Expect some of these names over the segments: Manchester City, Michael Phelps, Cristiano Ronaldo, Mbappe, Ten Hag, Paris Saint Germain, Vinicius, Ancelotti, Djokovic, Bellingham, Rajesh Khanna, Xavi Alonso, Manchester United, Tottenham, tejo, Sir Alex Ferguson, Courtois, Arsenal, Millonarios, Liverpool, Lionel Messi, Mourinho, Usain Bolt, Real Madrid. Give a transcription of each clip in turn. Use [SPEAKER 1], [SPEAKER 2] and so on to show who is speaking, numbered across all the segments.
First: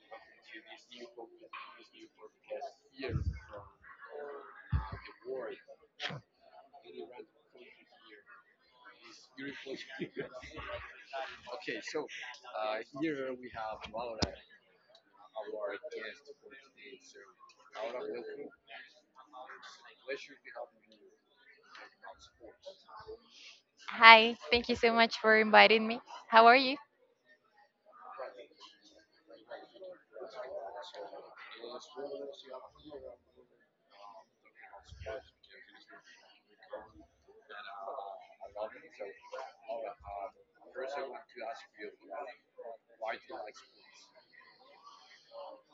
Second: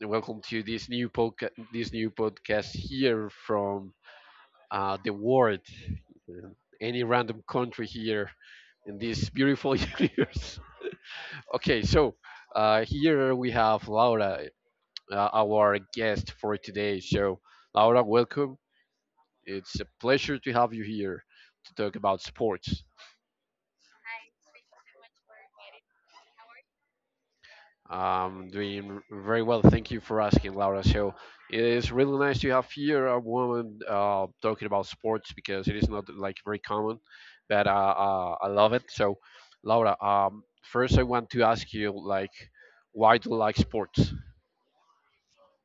[SPEAKER 1] And welcome to this new podcast. This new podcast here from the world, uh, any random country here in this beautiful universe. Okay, so here we have Laura, our guest for today. So, Laura, welcome. It's a pleasure to have you here to talk about sports.
[SPEAKER 2] Hi, thank you so much for inviting me. How are you?
[SPEAKER 1] Doing very well. Thank you for asking, Laura. So it is really nice to have here a woman talking about sports because it is not like very common, but I love it. So, Laura, first I want to ask you, like, why do you like sports?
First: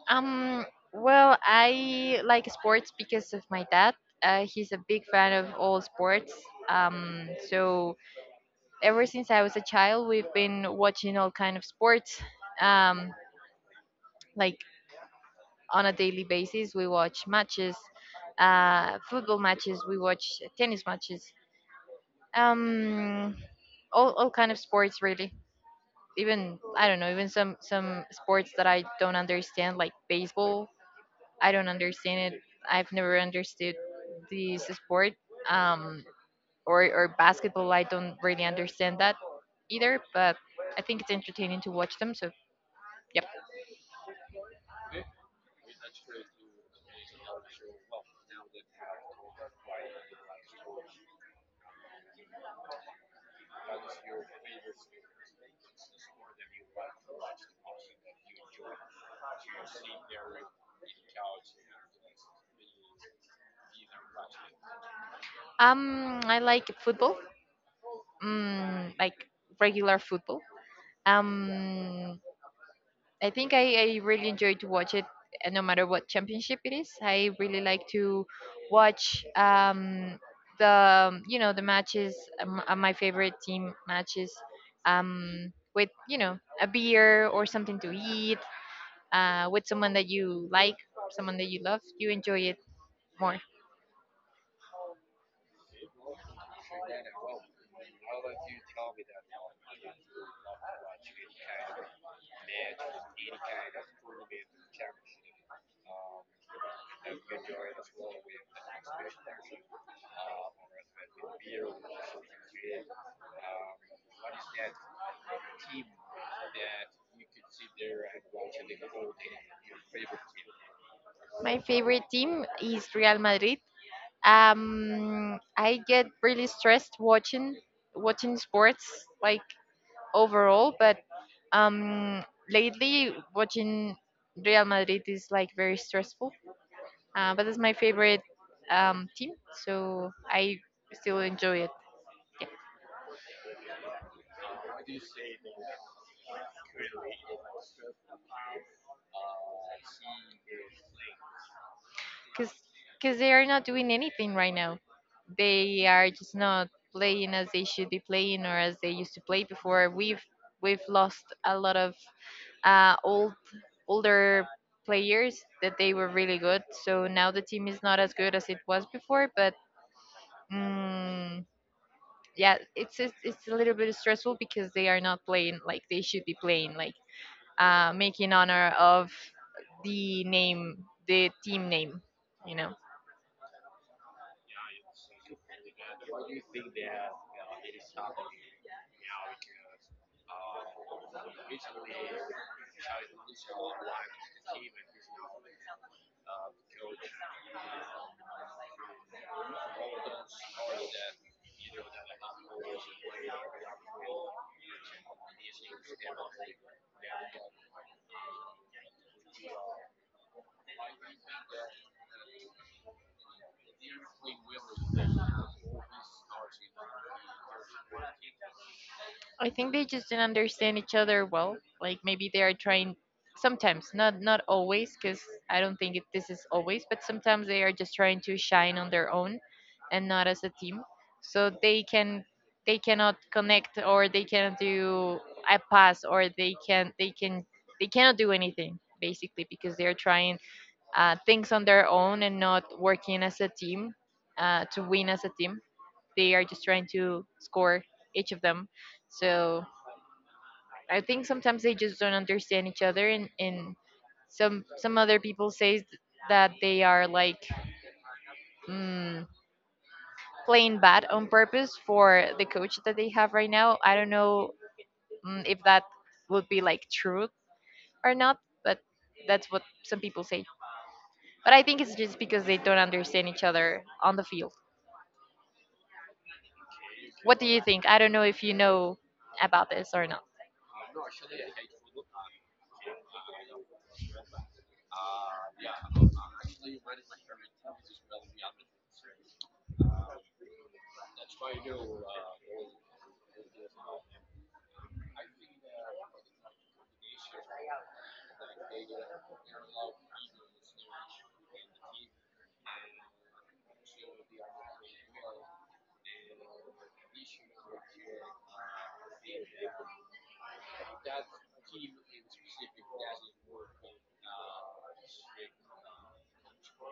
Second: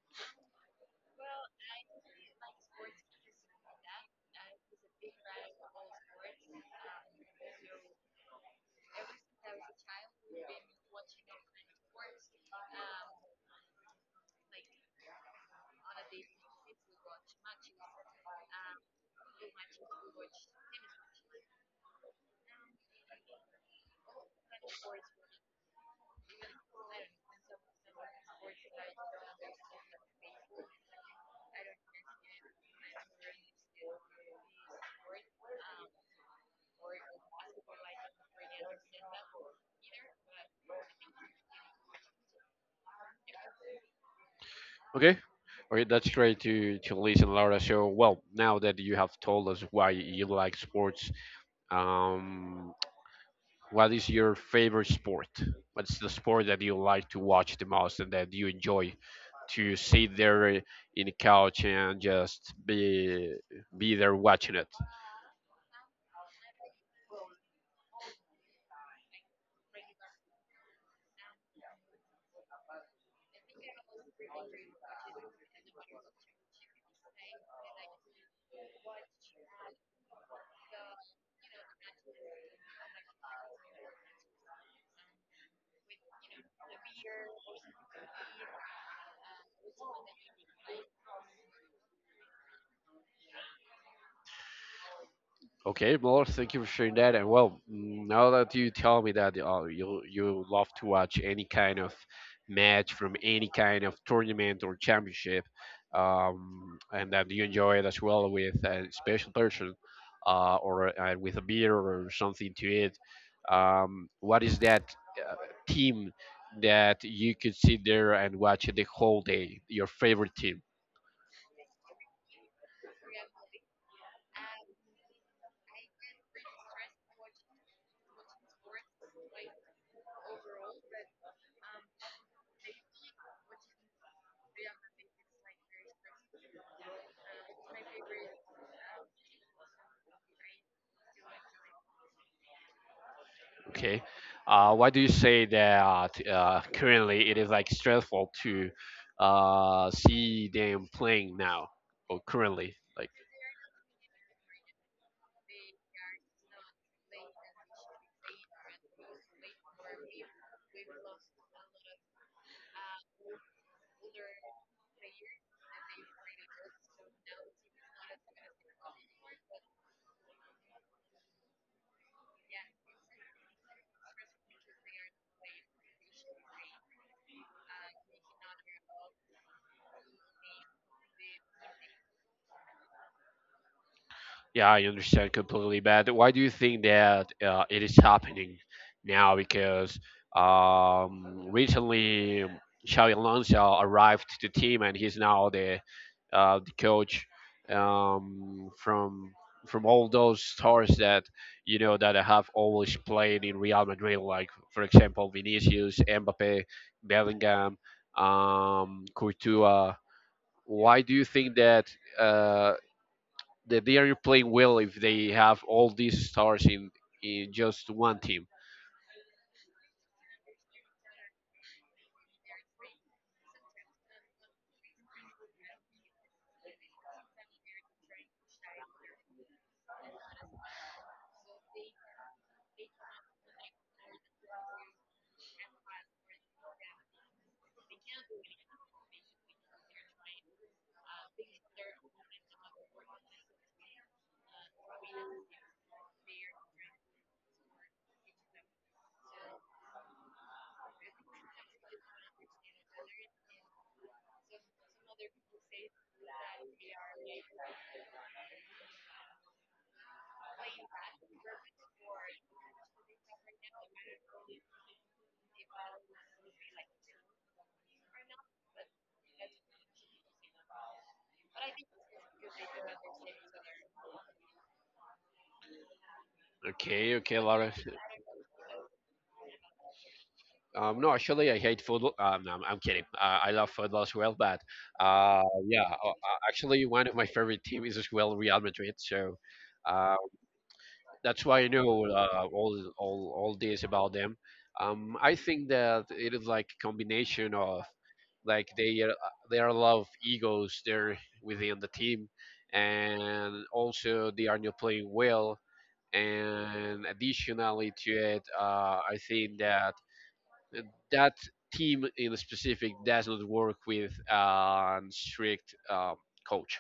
[SPEAKER 2] Um, well, I like sports because of my dad. He's a big fan of all sports. So ever since I was a child, we've been watching all kind of sports. Um, like on a daily basis, we watch matches, football matches, we watch tennis matches. Um, all kind of sports, really. Even I don't know, even some sports that I don't understand, like baseball. I don't understand it. I've never understood this sport. Um, or basketball. I don't really understand that either. But I think it's entertaining to watch them. So yep.
[SPEAKER 1] Okay, okay, that's great to listen, Laura. So, well, now that you have told us why you like sports, um, what is your favorite sport? What's the sport that you like to watch the most and that you enjoy to sit there in the couch and just be there watching it?
[SPEAKER 2] I like football. Like regular football. Um, I think I really enjoy to watch it, no matter what championship it is. I really like to watch the you know the matches, my favorite team matches, with a beer or something to eat, with someone that you like, someone that you love, you enjoy it more.
[SPEAKER 1] Okay, well, thank you for sharing that. And well, mm, now that you tell me that you love to watch any kind of match from any kind of tournament or championship, and that you enjoy it as well with a special person, or with a beer or something to it. What is that uh, team that you could sit there and watch the whole day? Your favorite team?
[SPEAKER 2] My favorite team is Real Madrid. I get really stressed watching sports, like, overall, but Um, lately, watching Real Madrid is like very stressful, but it's my favorite team, so I still enjoy it. Yeah.
[SPEAKER 1] Okay. Why do you say that currently it is like stressful to see them playing now or
[SPEAKER 2] because
[SPEAKER 1] currently? Like,
[SPEAKER 2] because they are not doing anything right now. They are just not playing as they should be playing or as they used to play before. We've lost a lot of uh, old older players that they were really good. So now the team is not as good as it was before, but. Mm, yeah, it's a little bit stressful because they are not playing like they should be playing, like, making honor of the name, the team name you know
[SPEAKER 1] yeah, I understand completely, but why do you think that it is happening now? Because recently Xavi Alonso arrived to the team, and he's now the coach um, from from all those stars that you know that have always played in Real Madrid, like for example Vinicius, Mbappe, Bellingham, Courtois. Why do you think that uh, that they are playing well if they have all these stars in just one team?
[SPEAKER 2] I think they just didn't understand each other well. Like maybe they are trying sometimes, not always, because I don't think this is always, but sometimes they are just trying to shine on their own and not as a team. So they cannot connect, or they cannot do a pass, or they cannot do anything basically because they are trying things on their own and not working as a team, to win as a team. They are just trying to score each of them. So I think sometimes they just don't understand each other, and some other people say that they are like, mm, playing bad on purpose for the coach that they have right now. I don't know, if that would be like true or not, but that's what some people say. But I think it's just because they don't understand each other on the field.
[SPEAKER 1] Okay,
[SPEAKER 2] What do
[SPEAKER 1] okay,
[SPEAKER 2] you
[SPEAKER 1] Laura.
[SPEAKER 2] think? I don't know if you know about this or not.
[SPEAKER 1] No, actually, I hate football. No, I'm kidding. I love football as well, but uh, yeah, actually, one of my favorite teams is as well Real Madrid. So uh, that's why I know all this about them. I think that it is like a combination of, like, they are a lot of egos there within the team, and also they are not playing well, and additionally to it I think that that team in specific does not work with a strict coach.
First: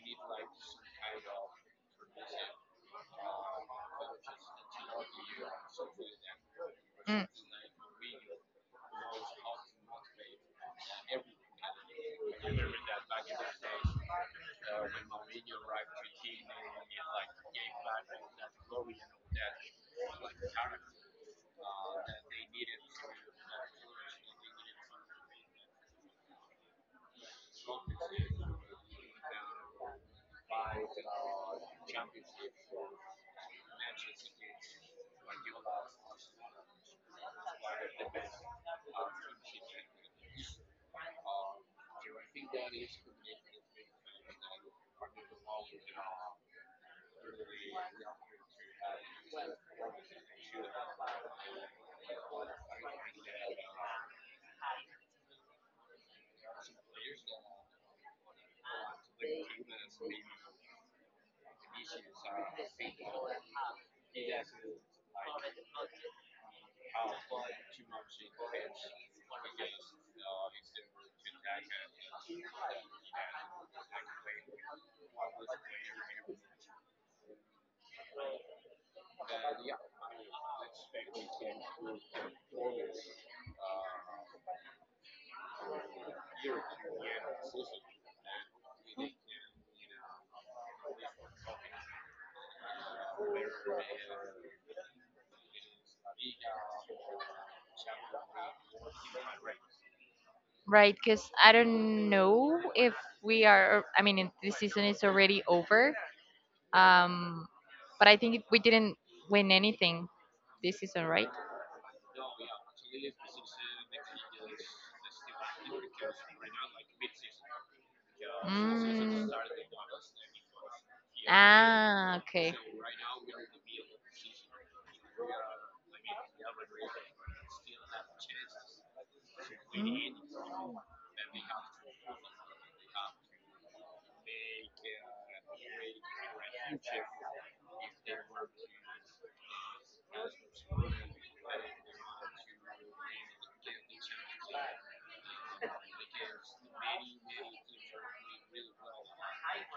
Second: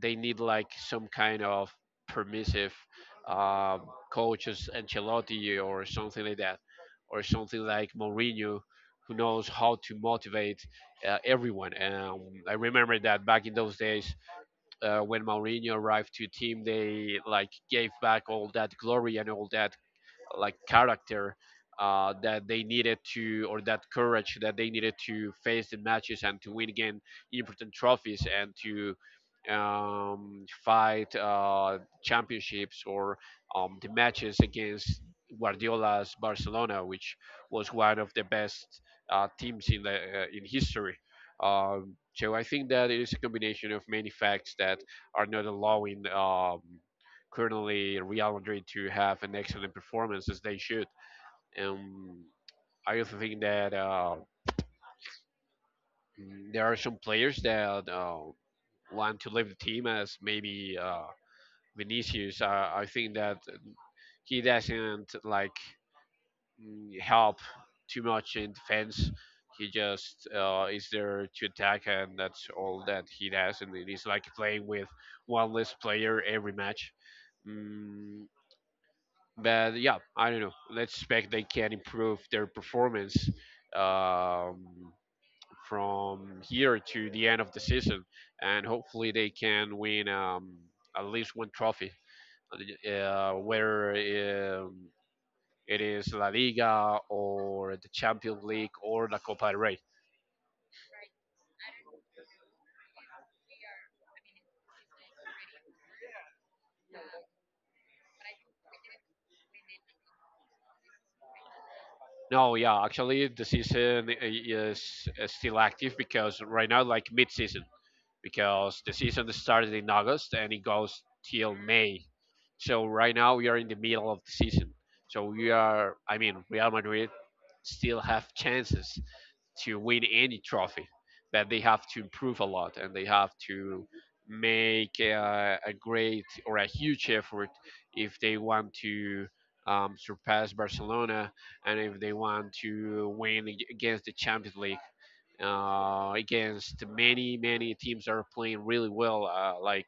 [SPEAKER 1] They need like some kind of permissive um, coaches, Ancelotti or something like that, or
[SPEAKER 2] Mm,
[SPEAKER 1] something like Mourinho, who knows how to motivate everyone. I remember that back in those days when Mourinho arrived to a team, they like gave back all that glory and all that, like, character that courage that they needed to face the matches and to win again important trophies and to fight championships or the matches against Guardiola's Barcelona, which was one of the best teams in the in history. So I think that it is a combination of many facts that are not allowing currently Real Madrid to have an excellent performance as they should. And I also think that there are some players that want to leave the team, as maybe Vinicius. I think that he doesn't like help too much in defense. He just is there to attack, and that's all that he does. And it is like playing with one less player every match. Mm, but yeah, I don't know. Let's expect they can improve their performance um, from here to the end of the season, and hopefully they can win at least one trophy, whether um, it is La Liga or the Champions League or the Copa del Rey.
[SPEAKER 2] right. Because I don't know if we are. I mean, the season is already over. Um, but I think we didn't win anything this season, right?
[SPEAKER 1] No, yeah, actually the season is still active, because right now, like, mid-season, because the season
[SPEAKER 2] Mm.
[SPEAKER 1] started in August and it goes till May.
[SPEAKER 2] Ah, okay.
[SPEAKER 1] So right now we are in the middle of the season. So we are, I mean, Real Madrid still have chances to win
[SPEAKER 2] Mm.
[SPEAKER 1] any trophy, but they have to improve a lot and they have to make a great or a huge effort if they want to surpass Barcelona and if they want to win against the Champions League against many many teams that are playing really well, uh, like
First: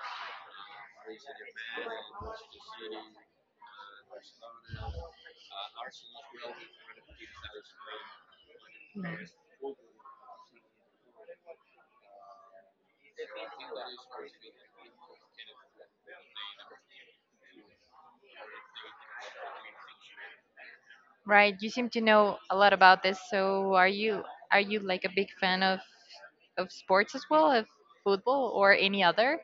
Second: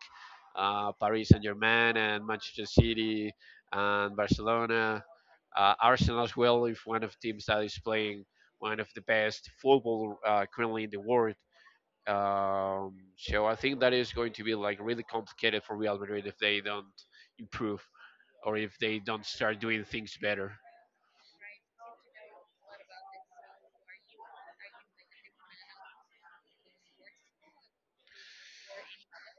[SPEAKER 1] uh, Paris Saint Germain and Manchester City and Barcelona. Arsenal as well is one of the teams that is playing one of the best football currently in the world. So I think that is going to be like really complicated for Real Madrid if they don't improve or if they don't start doing things better.
[SPEAKER 2] Right. You seem to know a lot about this. So are you like a big fan of sports as well, of football or any other?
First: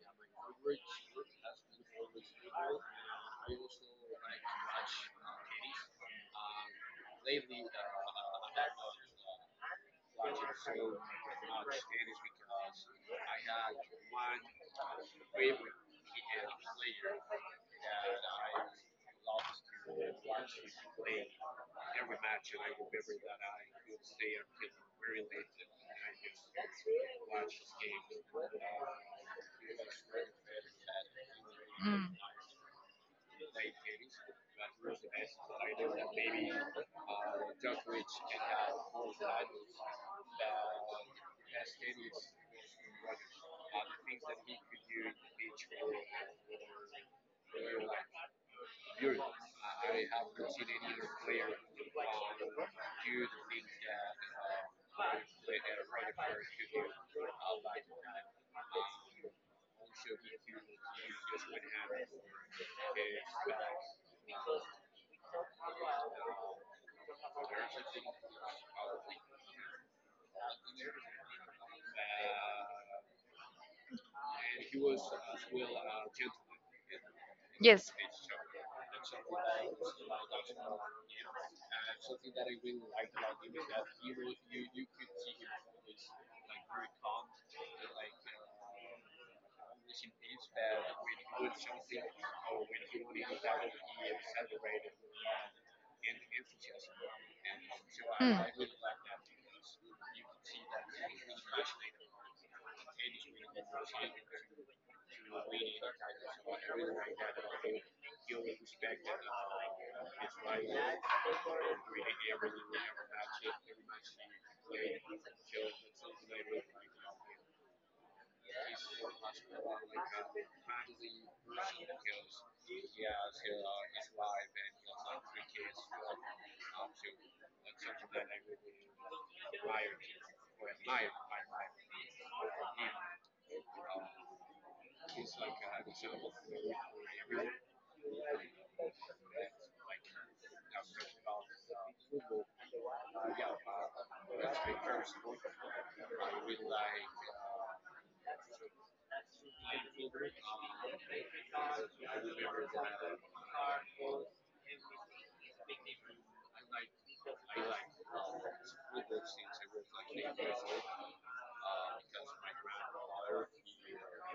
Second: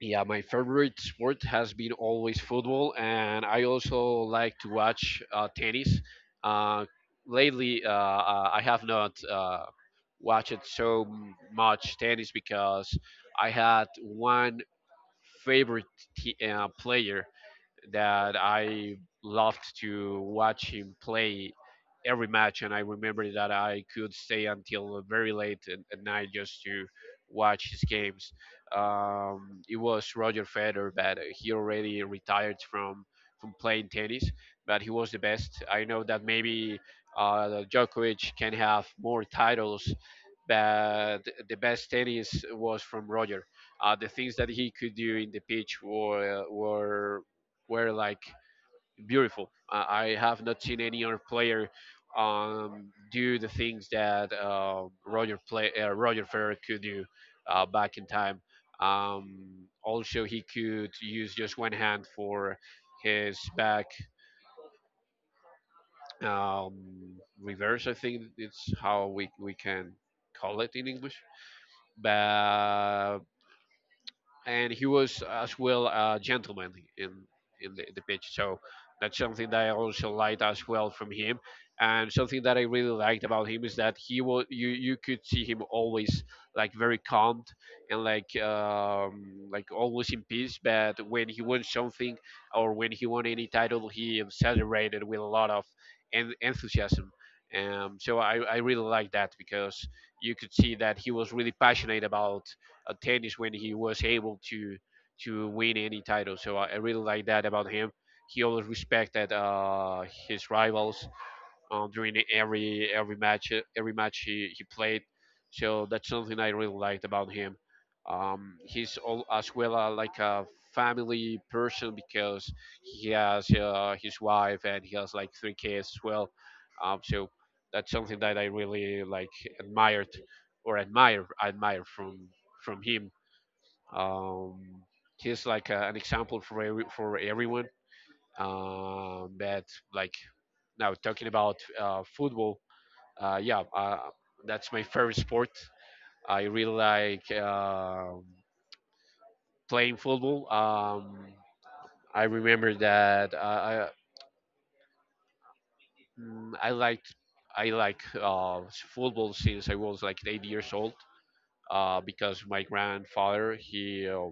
[SPEAKER 1] Yeah, my favorite sport has been always football, and I also like to watch tennis. Uh, lately, I have not watched so much tennis because I had one favorite player that I loved to watch him play every match, and I remember that I could stay until very late at night just to watch his games. It was Roger Federer, but he
[SPEAKER 2] Mm.
[SPEAKER 1] already retired from playing tennis, but he was the best. I know that maybe Djokovic can have more titles, but the best tennis was from Roger. The things that he could do in the pitch were like beautiful. I have not seen any other player do the things that Roger Federer could do back in time. Also, he could use just one hand for his back um, reverse. I think it's how we can call it in English. But and he was as well a gentleman in
[SPEAKER 2] Yes.
[SPEAKER 1] the pitch. So that's something that I also liked as well from him. And something that I really liked about him is that he was, you could see him always like very calm and like always in peace. But when he won something or when he won any title, he celebrated with a lot of enthusiasm. So I,
[SPEAKER 2] Mm.
[SPEAKER 1] I really like that, because you could see that he was really passionate about tennis when he was able to win any title. So I really like that about him. He always respected his rivals during every match, every match he played. So that's something I really liked about him. He's all, as well like a family person because he has his wife and he has like three kids as well. So that's something that I really like, admired, or admire from him. um, he's like an example for for everyone. That like now talking about football. Yeah, that's my favorite sport. I really like playing football. I remember that mm, I liked I like football since I was like 8 years old because my grandfather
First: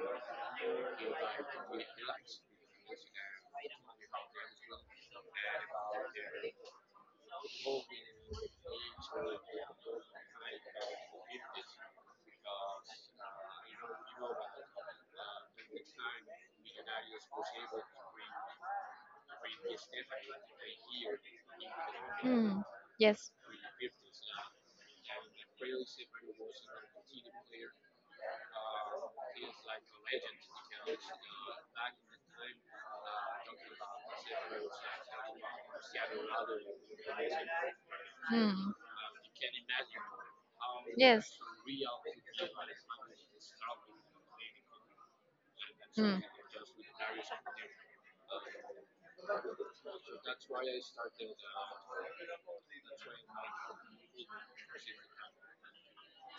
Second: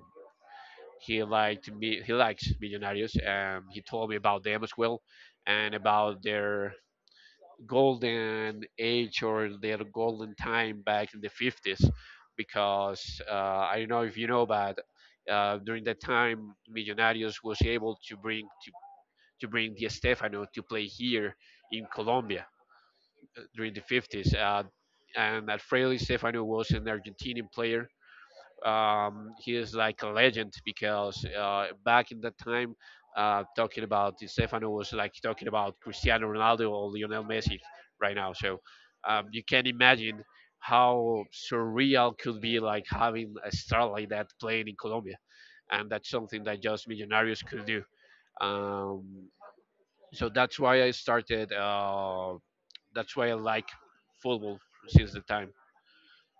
[SPEAKER 1] he liked me. He likes Millonarios. He told me about them as well, and about their golden age or their golden time back in the 50s. Because I don't know if you know, but during that time, Millonarios was able to to bring Di Stefano to play here in Colombia
[SPEAKER 2] Hmm. Yes.
[SPEAKER 1] during the 50s. And Alfredo Di Stefano was an Argentinian player. He is like a legend because back in that time, talking about Di Stefano was like talking about Cristiano Ronaldo or Lionel Messi right now. So
[SPEAKER 2] Hmm.
[SPEAKER 1] um, you can imagine
[SPEAKER 2] Yes.
[SPEAKER 1] how surreal could be, like, having a star like that playing in Colombia, and that's
[SPEAKER 2] Hmm.
[SPEAKER 1] something that just Millonarios could do. Um, so that's why I started. That's why I like football since the time.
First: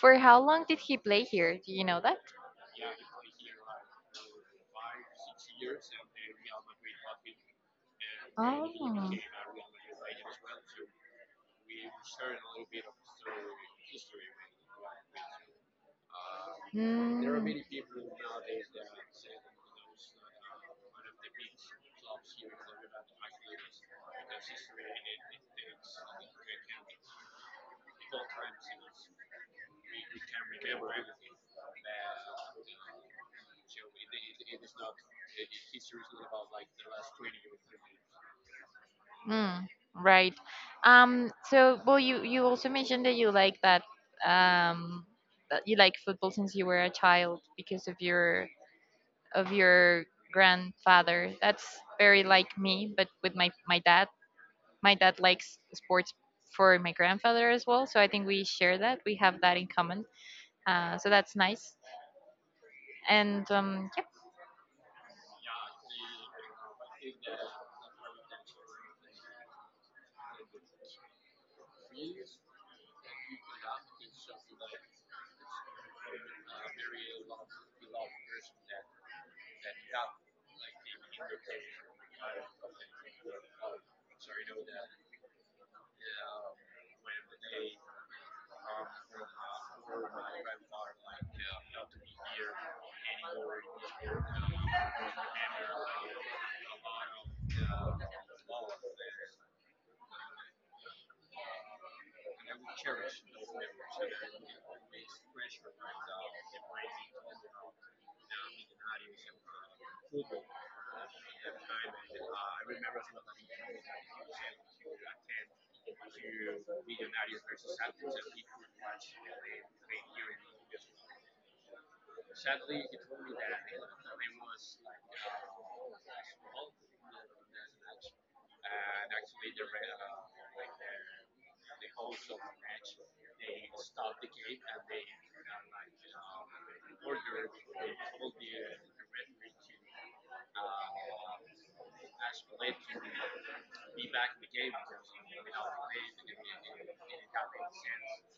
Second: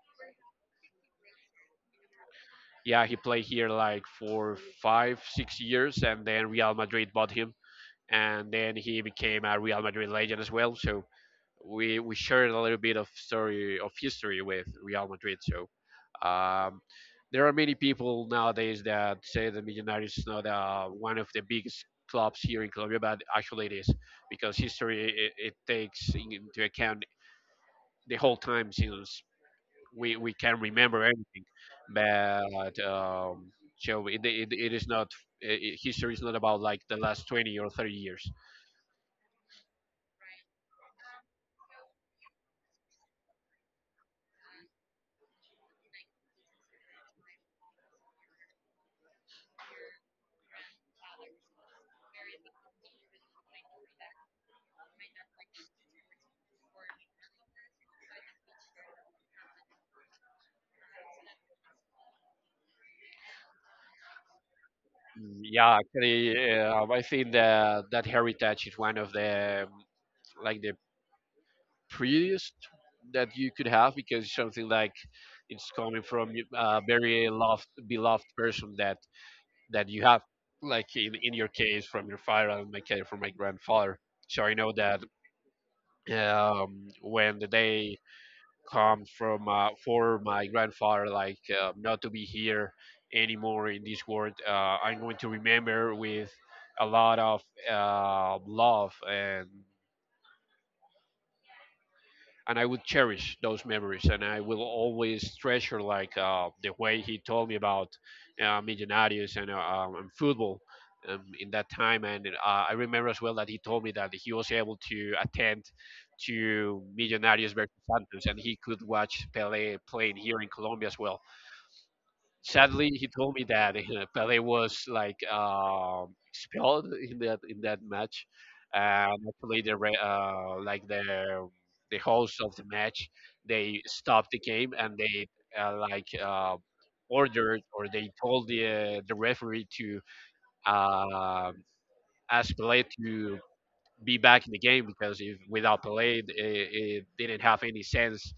[SPEAKER 2] For how long did he play here? Do you know that?
[SPEAKER 1] Yeah, he played here like for five, 6 years, and then Real Madrid bought him, and then he
[SPEAKER 2] Oh.
[SPEAKER 1] became a Real Madrid legend as well. So we shared a little bit of story of history with Real Madrid. Um,
[SPEAKER 2] Hmm.
[SPEAKER 1] there are many people nowadays that say that Millonarios is not one of the biggest clubs here in Colombia, but actually it is because history, it takes into account the whole time since we can remember everything, but it is not history is not about like the last 20 or 30 years.
[SPEAKER 2] Mm, right. So, well, you also mentioned that you like um that you like football since you were a child because of your grandfather. That's very like me, but with my dad. My dad likes sports for my grandfather as well, so I think we share that. We have that in common, so that's nice. And yeah.
[SPEAKER 1] Yeah actually, I think that that heritage is one of the like the prettiest that you could have, because it's something like it's coming from a very loved, beloved person that that you have, like in your case from your father and my case from my grandfather. So I know that, um, when the day comes from for my grandfather, like not to be here anymore in this world, I'm going to remember with a lot of love, and I would cherish those memories, and I will always treasure like the way he told me about Millonarios and football in that time. And I remember as well that he told me that he was able to attend to Millonarios versus Santos, and he could watch Pele playing here in Colombia as well. Sadly, he told me that Pele was like expelled in that match, and actually like the host of the match, they stopped the game and they uh, like uh, ordered, or they told the referee to uh, ask Pele to be back in the game, because if without Pelé, it didn't have any sense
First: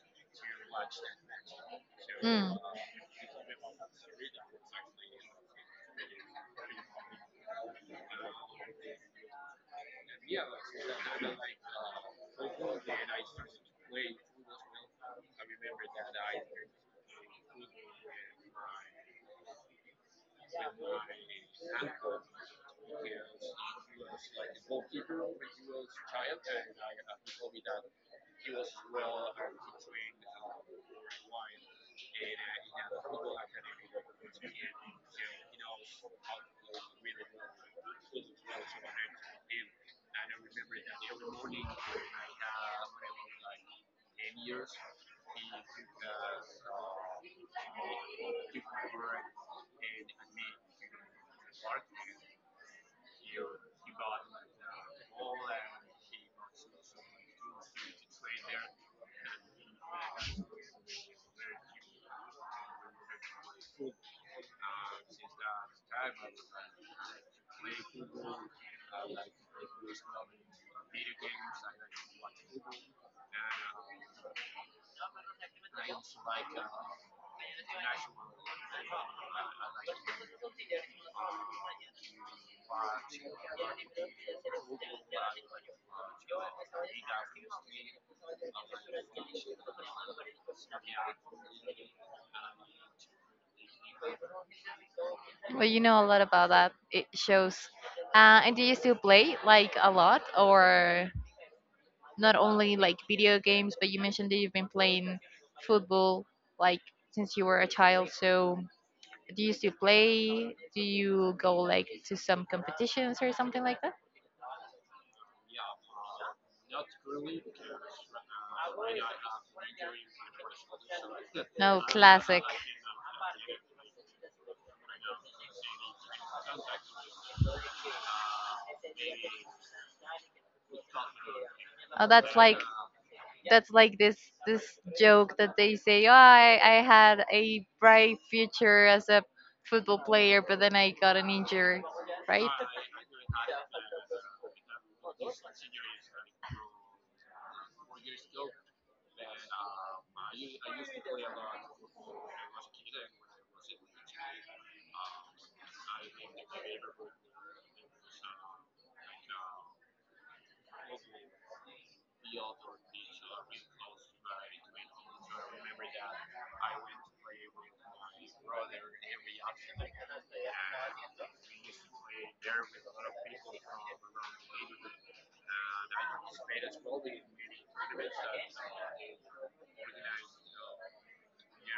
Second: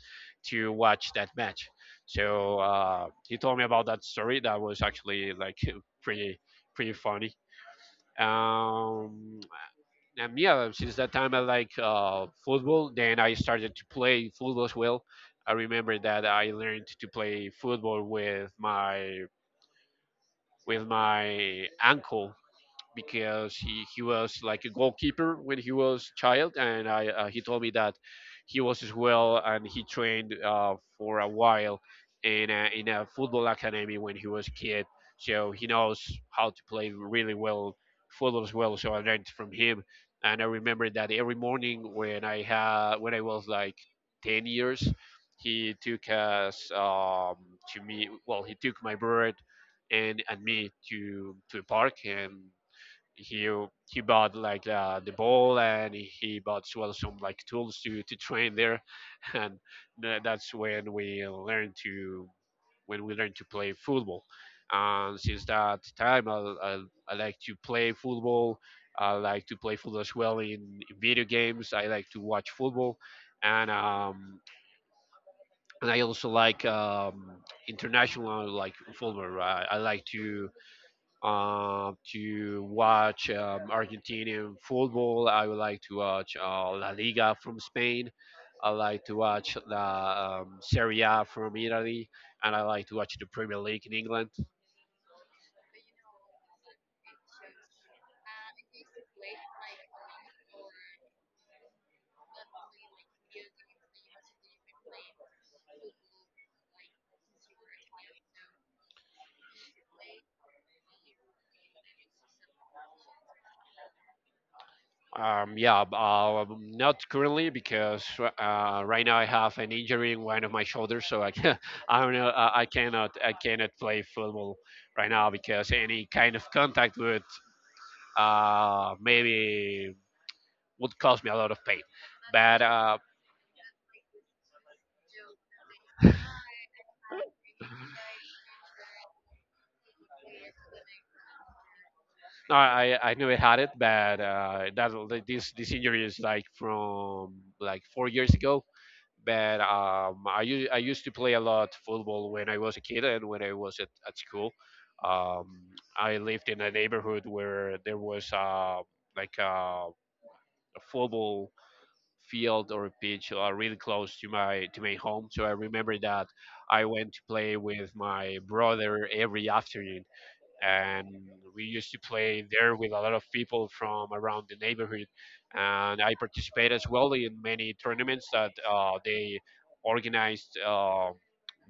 [SPEAKER 1] to watch that match.
[SPEAKER 2] Mm.
[SPEAKER 1] So he told me about that story. That was actually like pretty pretty funny. Um, and yeah, since that time I like football. Then I started to play football as well. I remember that I learned to play football with my uncle, because he was like a goalkeeper when he was child, and he told me that he was as well, and he trained for a while in a football academy when he was a kid, so he knows how to play really well football as well, so I learned from him. And I remember that every morning when I had when I was like 10 years, he took us to me well he took my bird and me to a park, and he he bought like the ball, and he bought as well some like tools to train there. And that's when we learned to play football. And since that time I like to play football. I like to play football as well in video games. I like to watch football, and um and I also like international like football. I like to watch Argentinian football. I would like to watch La Liga from Spain. I like to watch the Serie A from Italy, and I like to watch the Premier League in England.
[SPEAKER 2] Well, you know a lot about that. It shows. And do you still play, like, a lot? Or not only, like, video games, but you mentioned that you've been playing football, like, since you were a child. So do you still play? Do you go, like, to some competitions or something like that?
[SPEAKER 1] Not currently, because right now I have an injury in one of my shoulders, so I can,
[SPEAKER 2] No,
[SPEAKER 1] I'm
[SPEAKER 2] classic.
[SPEAKER 1] not, I I cannot I cannot play football right now, because any kind of contact would maybe would cause me a lot of pain.
[SPEAKER 2] Oh, that's like,
[SPEAKER 1] But
[SPEAKER 2] that's like this this joke that they say, "Oh, I had a bright future as a football player, but then I got an injury." Right?
[SPEAKER 1] no, I never had it, but that this injury is like from like 4 years ago. But I used to play a lot football when I was a kid and when I was at school. Um, I lived in a neighborhood where there was like uh, a football field or pitch really close to my home. So I remember that I went to play with my brother every afternoon, and we used to play there with a lot of people from around the neighborhood. And I participated as well in many tournaments that they organized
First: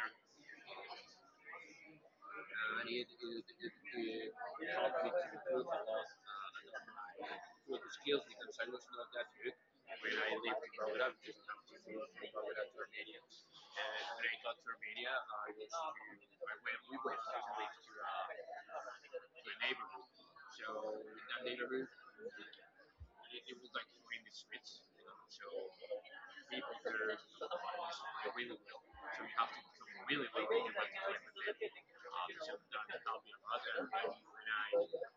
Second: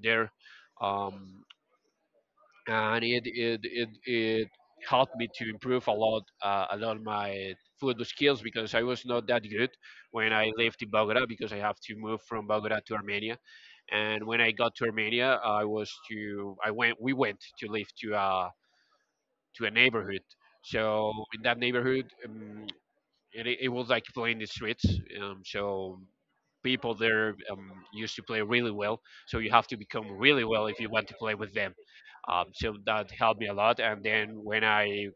[SPEAKER 1] there. Um, and it it it, it helped me to improve a lot of my food skills, because I was not that good when I lived in Bogota, because I have to move from Bogota to Armenia, and when I got to Armenia, I went, we went to live to a neighborhood. So in that neighborhood, it was like playing the streets. So people there used to play really well. So you have to become really well if you want to play with them. So that helped me a lot. And then when I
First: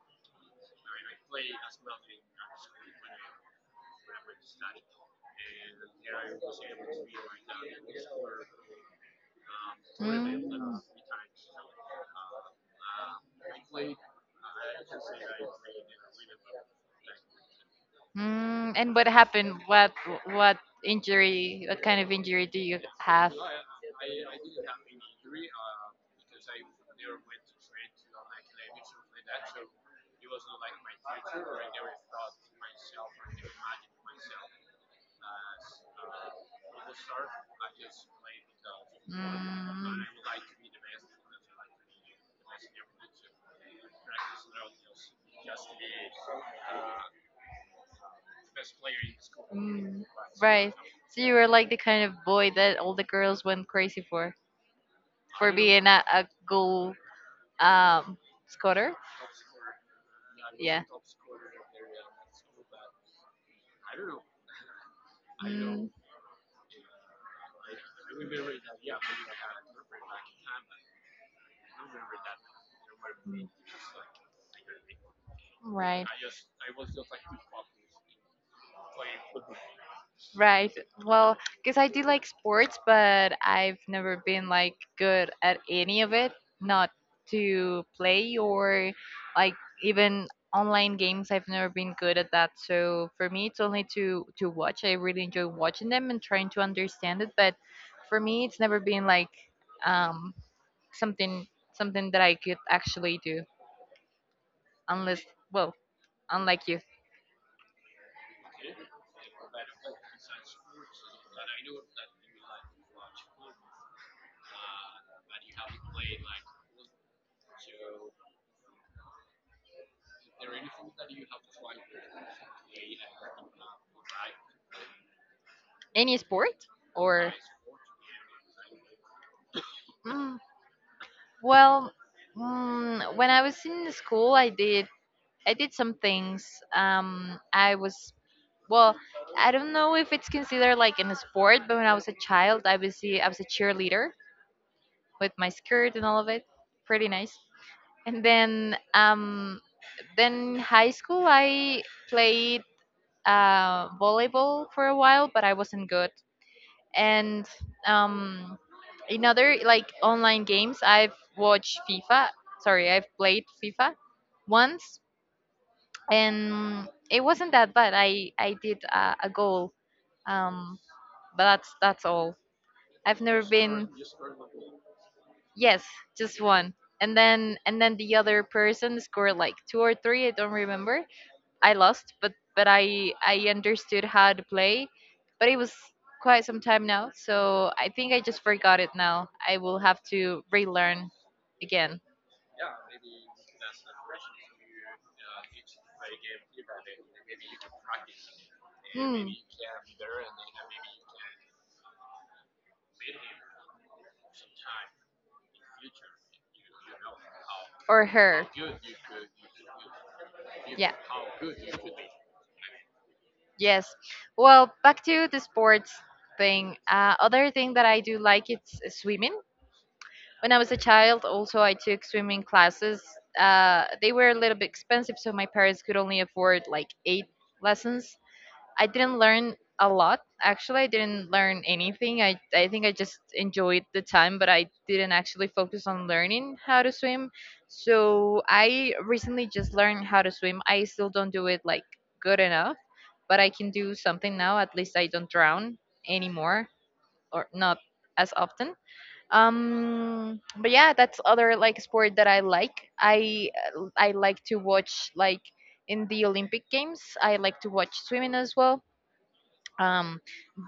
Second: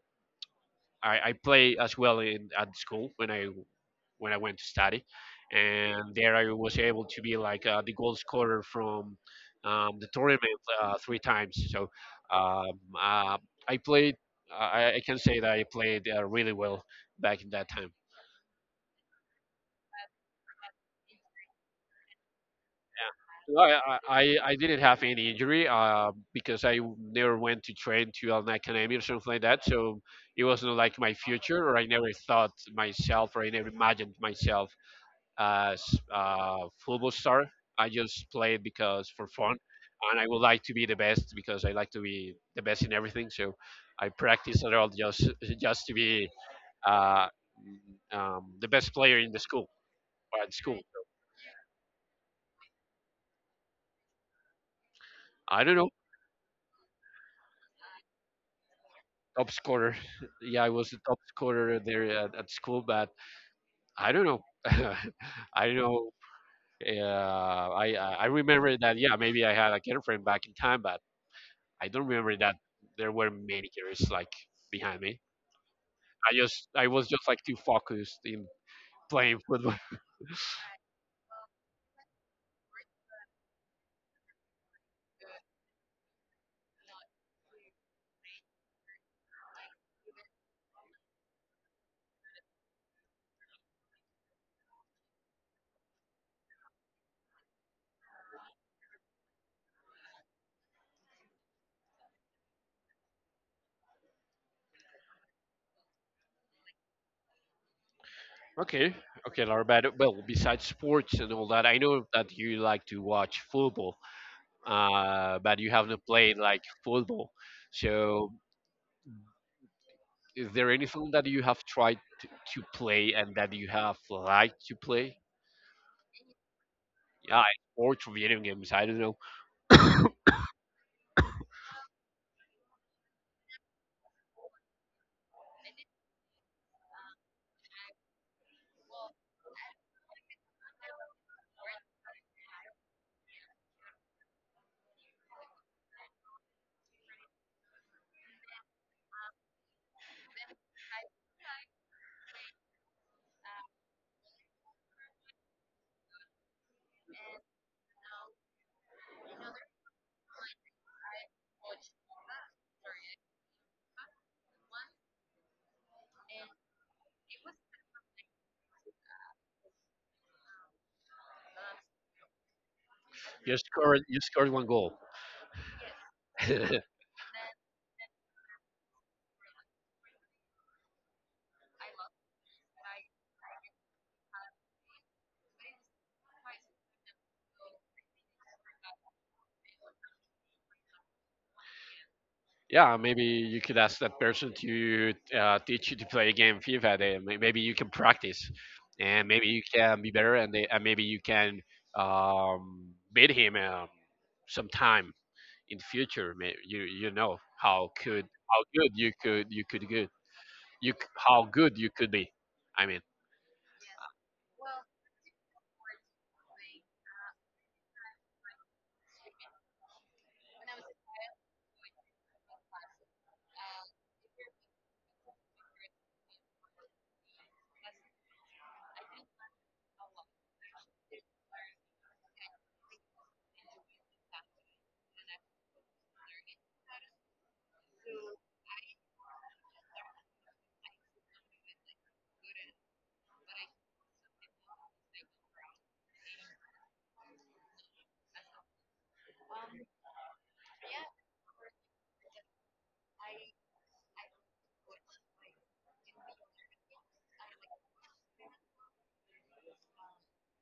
[SPEAKER 1] I, I play as well in at school when I went to study, and there I was able to be like the goal scorer from the tournament
[SPEAKER 2] Mm.
[SPEAKER 1] 3 times. So um, uh, I played. I can say that I played really well back in that time.
[SPEAKER 2] And what happened? What injury? What kind of injury do you have? Mm.
[SPEAKER 1] No, I didn't have any injury, because never went to train to an academy or something like that. So it wasn't like my future, or I never thought myself, or I never imagined myself as a football star. I just played because for fun,
[SPEAKER 2] Mm,
[SPEAKER 1] and I would like to be the best because I like to be the best in everything. So I practice at all just to be uh, the best player in the school or at
[SPEAKER 2] right.
[SPEAKER 1] school.
[SPEAKER 2] So you were like the kind of boy that all the girls went crazy for
[SPEAKER 1] I don't know.
[SPEAKER 2] being a goal, um, scorer.
[SPEAKER 1] Top scorer. Yeah, I was the top scorer there at school, but I don't know. I don't
[SPEAKER 2] Mm,
[SPEAKER 1] know. I remember that. Yeah, maybe I had a girlfriend back in time, but I don't remember that there were many girls like behind me.
[SPEAKER 2] right.
[SPEAKER 1] I was just like too focused in playing football.
[SPEAKER 2] Right. Well, because I do like sports, but I've never been like good at any of it, not to play, or, like, even online games. I've never been good at that. So for me, it's only to watch. I really enjoy watching them and trying to understand it, but for me, it's never been like, um something something that I could actually do, unless, well, unlike you,
[SPEAKER 1] Okay, okay, Laura. But well, besides sports and all that, I know that you like to watch football, but you haven't played like football. So is there any film that you have tried to play and that you have liked to play?
[SPEAKER 2] any sport or,
[SPEAKER 1] Yeah, or to video games. I don't know.
[SPEAKER 2] mm, well, when I was in school, I did some things. I was, well, I don't know if it's considered, like, in a sport, but when I was a child, I was a cheerleader, with my skirt and all of it, pretty nice. And then, then high school, I played, volleyball for a while, but I wasn't good. And um, in other, like, online games, I've watched FIFA, sorry, I've played FIFA once, and it wasn't that bad. I did a goal, um but that's all. I've never
[SPEAKER 1] You
[SPEAKER 2] been.
[SPEAKER 1] scored. You scored one goal.
[SPEAKER 2] Yes, just one. And then the other person scored like two or three, I don't remember. I lost, but I understood how to play, but it was quite some time now, so I think I just forgot it now. I will have to relearn again.
[SPEAKER 1] Yeah, maybe you could ask that person to teach you to play a game FIFA. Maybe you can practice,
[SPEAKER 2] Hmm.
[SPEAKER 1] and maybe you can be better, and maybe you can um, beat him, sometime in the future. You you know how
[SPEAKER 2] Or
[SPEAKER 1] could
[SPEAKER 2] her.
[SPEAKER 1] how good you could good
[SPEAKER 2] Yeah.
[SPEAKER 1] you c- how good you could be. I mean.
[SPEAKER 2] Yes. Well, back to the sports thing. Other thing that I do like, it's swimming. When I was a child, also I took swimming classes. They were a little bit expensive, so my parents could only afford like 8 lessons. I didn't learn a lot. Actually, I didn't learn anything. I think I just enjoyed the time, but I didn't actually focus on learning how to swim. So I recently just learned how to swim. I still don't do it like good enough, but I can do something now. At least I don't drown anymore, or not as often. But yeah, that's other, like, sport that I like. I like to watch, like, in the Olympic Games I like to watch swimming as well. um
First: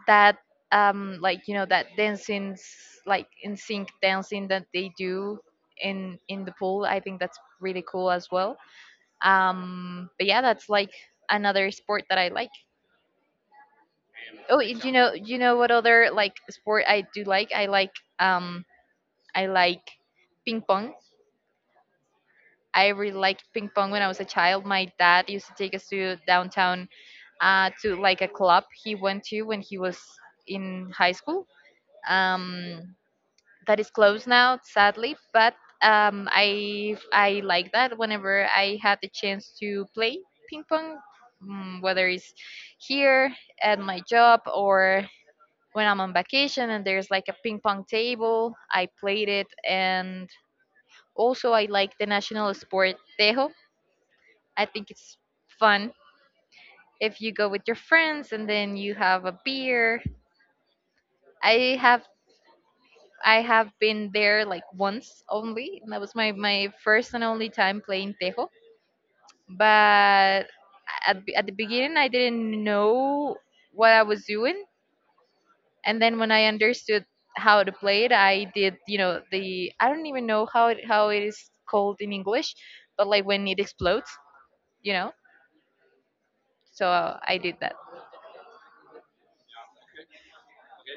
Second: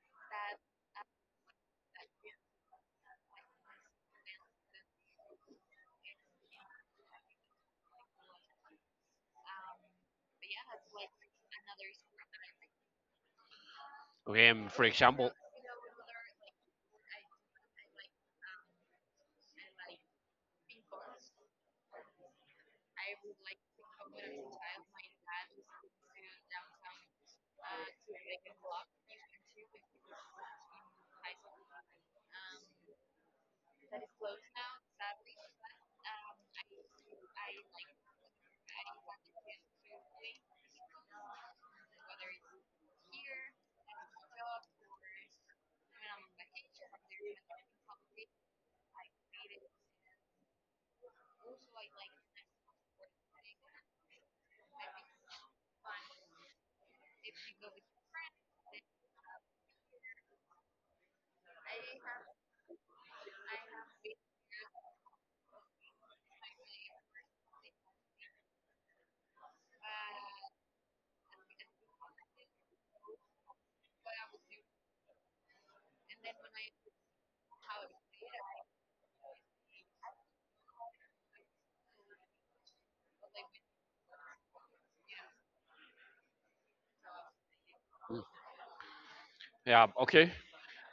[SPEAKER 2] that, like, you know, that dancing, like in sync dancing that they do in the pool, I think that's really cool as well. But yeah, that's, like, another sport that I like. Oh,
[SPEAKER 1] For example,
[SPEAKER 2] you know what other, like, sport I do like? I like, um I like ping pong. I really liked ping pong when I was a child. My dad used to take us to downtown, to, like, a club he went to when he was in high school. Um, that is closed now, sadly, but I like that whenever I had the chance to play ping pong, whether it's here at my job or when I'm on vacation and there's, like, a ping pong table, I played it. And also, I like the national sport, tejo. I think it's fun if you go with your friends and then you have a beer. I have I have been there, like, once only, and that was my first and only time playing tejo. But at the beginning, I didn't know what I was doing, and then when I understood how to play it, I did, you know, the, I don't even know how it is called in English, but like when it explodes, you know. So I did that.
[SPEAKER 1] Mm, yeah, Okay,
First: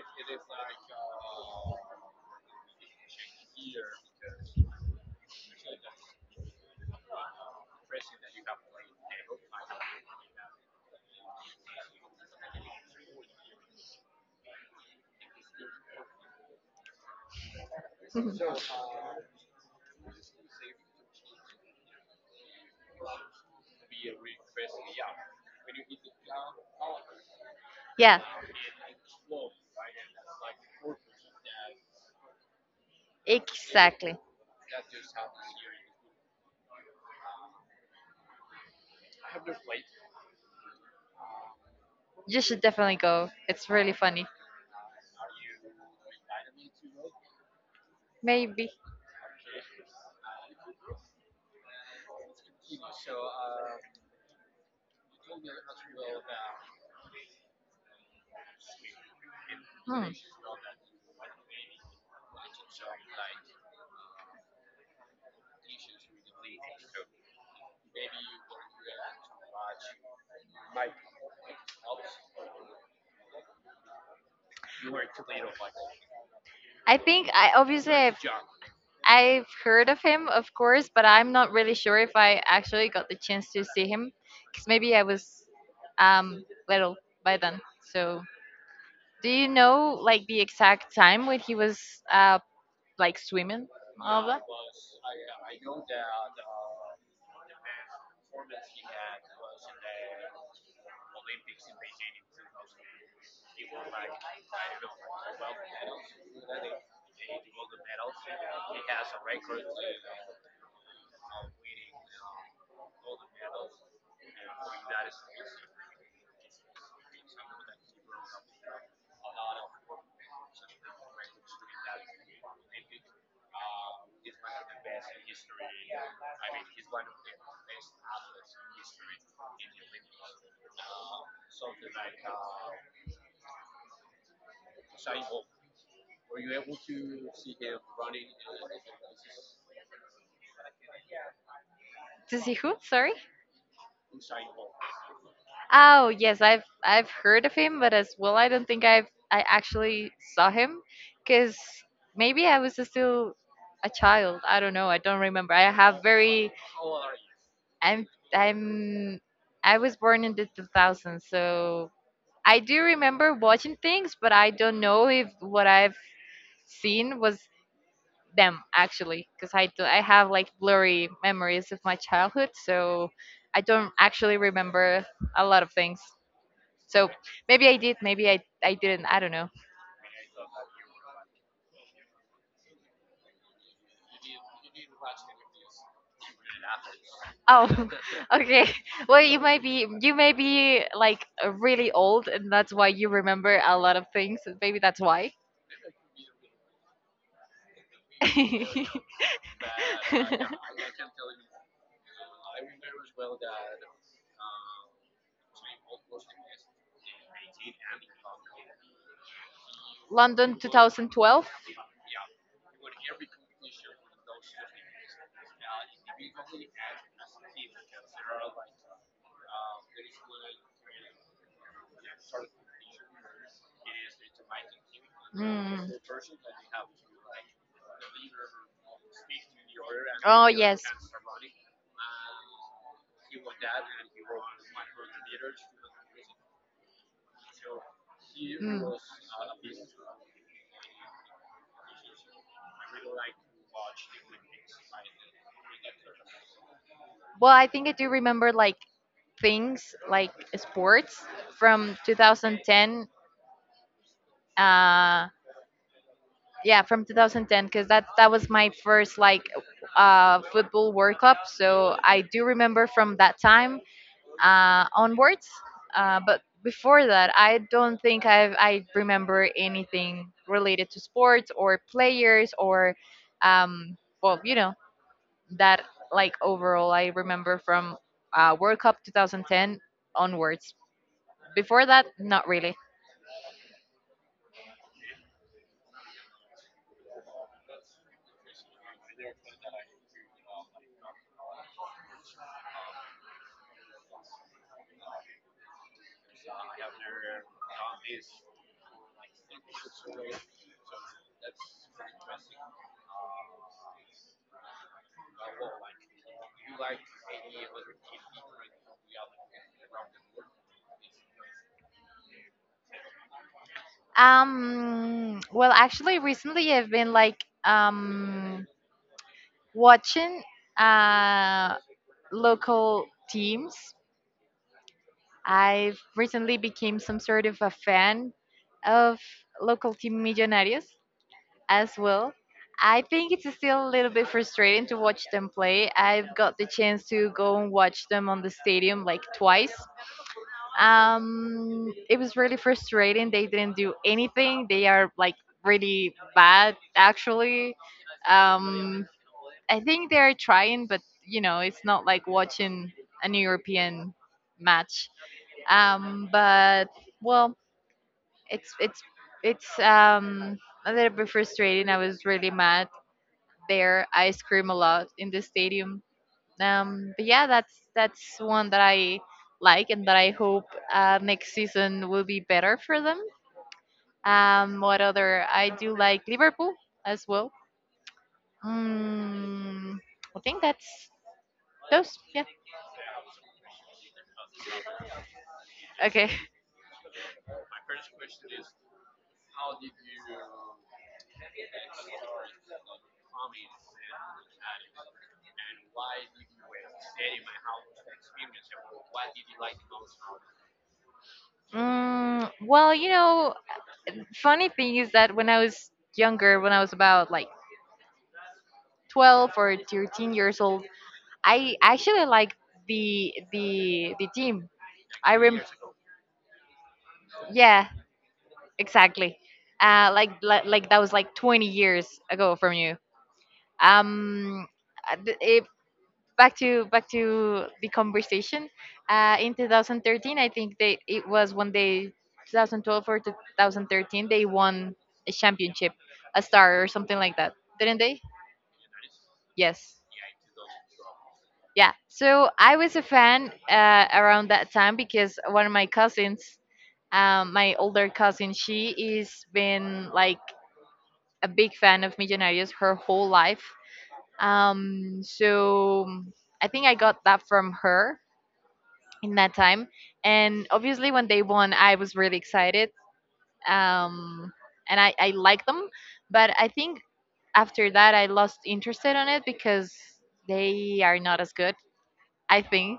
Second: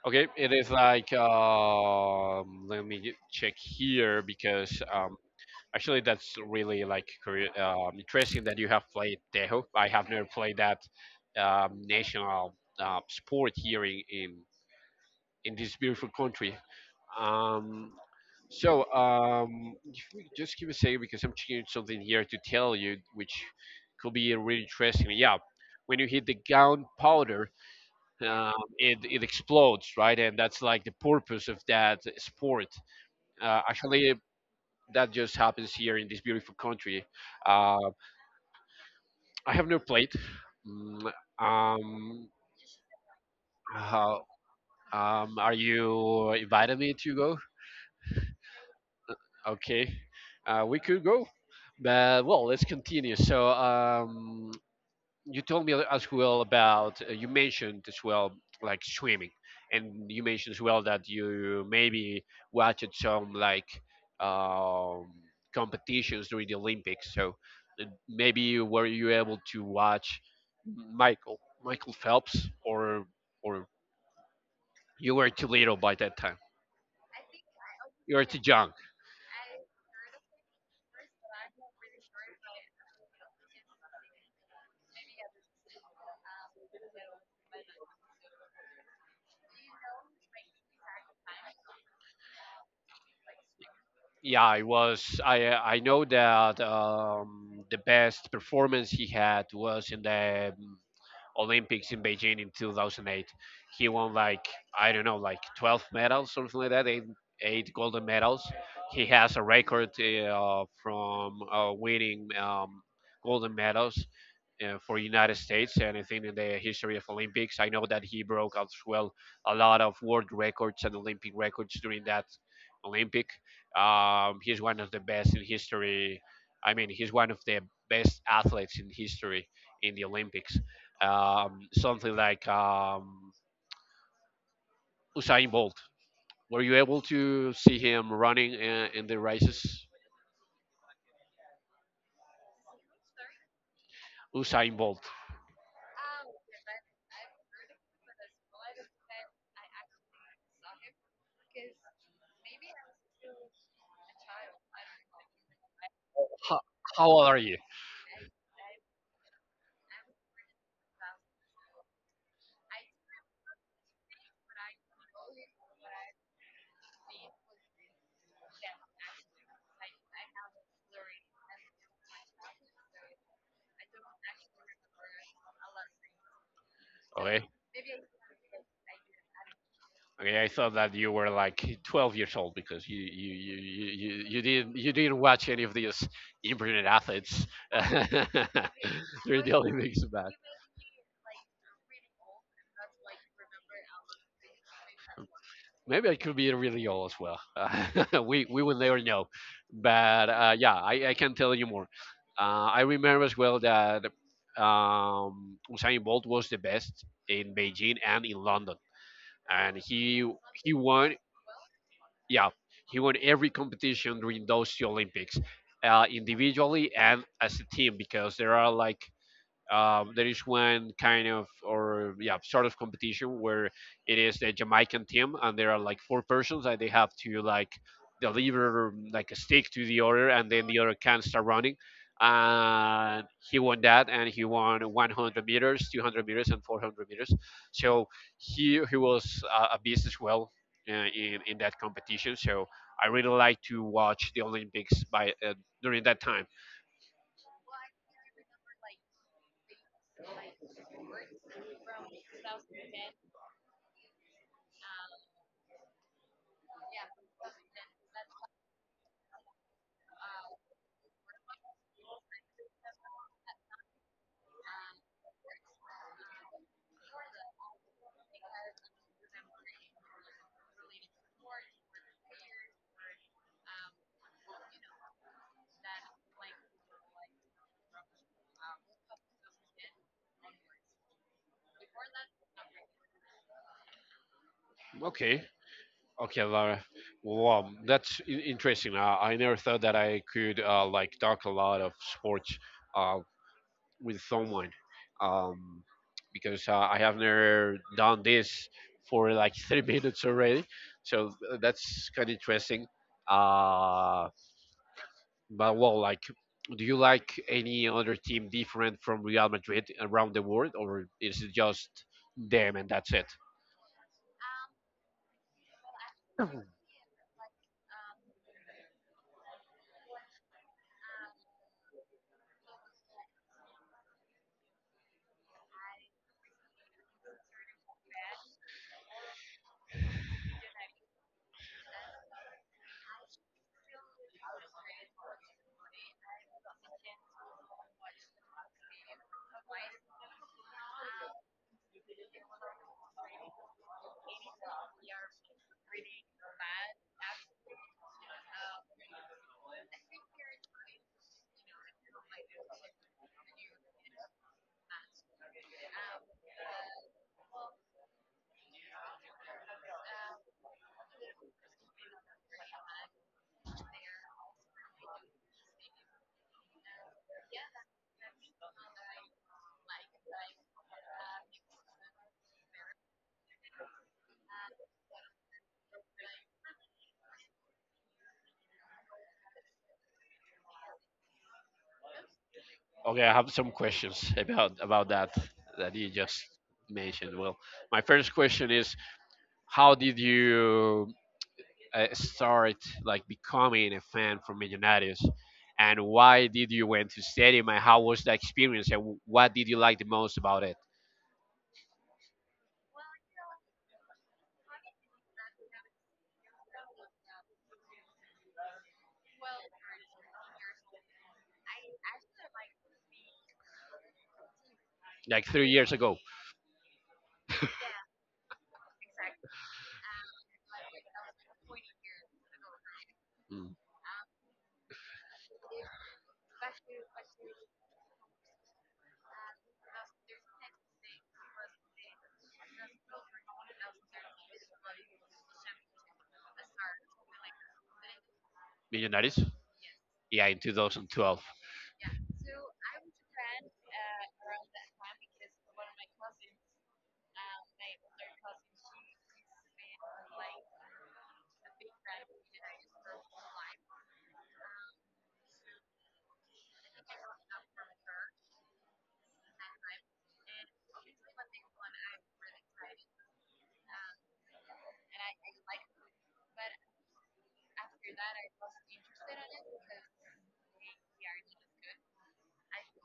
[SPEAKER 1] okay, it is like let me check here because actually that's really like interesting that you have played Tejo. I have never played that national sport here in, in this beautiful country. Um, if just give me a second because I'm checking something here to tell you, which could be really interesting. Yeah, when you hit the gunpowder,
[SPEAKER 2] Yeah,
[SPEAKER 1] it explodes, right? And that's like the purpose of that sport. Actually,
[SPEAKER 2] exactly.
[SPEAKER 1] that just happens here in this beautiful country. Uh, I have never played. Mm. Um,
[SPEAKER 2] You should definitely go. It's really
[SPEAKER 1] how,
[SPEAKER 2] funny.
[SPEAKER 1] are you inviting me to go?
[SPEAKER 2] Maybe.
[SPEAKER 1] Okay, we could go, but well, let's continue. So, you told me as well about you mentioned as well like swimming, and
[SPEAKER 2] Hmm.
[SPEAKER 1] you mentioned as well that you maybe watched some like um, competitions during the Olympics. So maybe were you able to watch Michael Michael Phelps, or or you were too little by that time?
[SPEAKER 2] I think I, obviously,
[SPEAKER 1] You
[SPEAKER 2] I've,
[SPEAKER 1] were too young.
[SPEAKER 2] I've heard of him, of course, but I'm not really sure if I actually got the chance to see him because maybe I was little by then. So, do you know, like, the exact time when he was uh like swimming? And all of that.
[SPEAKER 1] Yeah, I was. I know that the best performance he had was in the Olympics in Beijing in 2008. He won like I don't know, like 12 medals, something like that. Eight, eight golden medals. He has a record from winning golden medals for United States. And I think in the history of Olympics, I know that he broke as well a lot of world records and Olympic records during that Olympic. He's one of the best in history. I mean, he's one of the best athletes in history in the Olympics. Something like Usain Bolt. Were you able to see him running in the races?
[SPEAKER 2] To see who? Sorry.
[SPEAKER 1] Usain Bolt.
[SPEAKER 2] Oh yes, I've heard of him, but as well, I don't think I actually saw him, because maybe I was still a child. I don't know. I don't remember. I have very
[SPEAKER 1] How, how old are you?
[SPEAKER 2] I'm I'm I was born in the 2000s, so I do remember watching things, but I don't know if what I've seen was them, actually, because I do, I have, like, blurry memories of my childhood, so I don't actually remember a lot of things. So maybe
[SPEAKER 1] Okay.
[SPEAKER 2] I did, maybe I didn't. I don't know.
[SPEAKER 1] Okay, I thought that you were like 12 years old because you didn't you didn't watch any of these internet athletes
[SPEAKER 2] Oh, okay. Well, you
[SPEAKER 1] during
[SPEAKER 2] might
[SPEAKER 1] the
[SPEAKER 2] be you
[SPEAKER 1] Olympics,
[SPEAKER 2] may
[SPEAKER 1] but
[SPEAKER 2] be like really old, and that's why you remember a lot of things. And Maybe that's why.
[SPEAKER 1] maybe I could be really old as well. We will never know, but yeah, I can tell you more. I remember as well that Usain Bolt was the best in Beijing and in London, and
[SPEAKER 2] London
[SPEAKER 1] he won
[SPEAKER 2] 2012.
[SPEAKER 1] Yeah, he won every competition during those two Olympics, individually and as a team, because there are like there is one kind of, or yeah, sort of competition where it is a Jamaican team and there are
[SPEAKER 2] Mm.
[SPEAKER 1] like four persons and they have to like deliver like a stick to the other,
[SPEAKER 2] Oh
[SPEAKER 1] and then the
[SPEAKER 2] yes.
[SPEAKER 1] other can start running. And he won that, and he won 100 meters, 200 meters, and 400 meters. So he
[SPEAKER 2] Mm.
[SPEAKER 1] he was a beast as well in that competition. So I really like to watch the Olympics by during that time.
[SPEAKER 2] Well, I think I do remember like things like sports from 2010. Uh, yeah, from 2010 because that was my first like football World Cup. So I do remember from that time onwards. But before that, I don't think I remember anything related to sports or players or, um, well, you know, that like overall I remember from World Cup 2010 onwards. Before that, not really.
[SPEAKER 1] Okay, okay, Laura. Wow, that's interesting. I never thought that I could like talk a lot of sports, uh, with someone, um, because I have never done this for like 3 minutes already. So that's kind of interesting. Uh, but, do you like any other team different from Real Madrid around the world, or is it just them and that's it?
[SPEAKER 2] Well, actually, recently I've been like watching uh, local teams. I've recently became some sort of a fan of local team Millonarios as well. I think it's still a little bit frustrating to watch them play. I've got the chance to go and watch them on the stadium like twice. It was really frustrating. They didn't do anything. They are like really bad actually. Um, I think they are trying, but you know, it's not like watching an European match. But well, it's it's it's a little bit frustrating. I was really mad there. I scream a lot in the stadium. But yeah, that's one that I like and that I hope next season will be better for them. What other? I do like Liverpool as well. Mm, I think that's those. Yeah.
[SPEAKER 1] Okay, I have some questions about that that you
[SPEAKER 2] Okay.
[SPEAKER 1] just mentioned. Well, my first question is, how did you start like becoming a fan from Millonarios, and why did you went to stadium, and how was the experience, and what did you like the most about it?
[SPEAKER 2] Mm, well, you know, funny thing is that when I was younger, when I was about like 12 or 13 years old, I actually like the team. I
[SPEAKER 1] Like
[SPEAKER 2] rem
[SPEAKER 1] 3 years ago.
[SPEAKER 2] Yeah, exactly. Like that was like 20 years ago from you.
[SPEAKER 1] Mm,
[SPEAKER 2] um uh, th- it, back to the conversation. In 2013, I think they it was when they 2012 or 2013 they won a championship, a star or something like that, didn't they?
[SPEAKER 1] Millonarios,
[SPEAKER 2] Yes.
[SPEAKER 1] yeah, in 2012.
[SPEAKER 2] Yeah, so I was a fan around that time because one of my cousins, my older cousin, she is been like a big fan of Millonarios her whole life. So I think I got that from her in that time. And obviously, when they won, I was really excited. Um, and I like them, but I think after that I lost interest on it because they are not as good. I think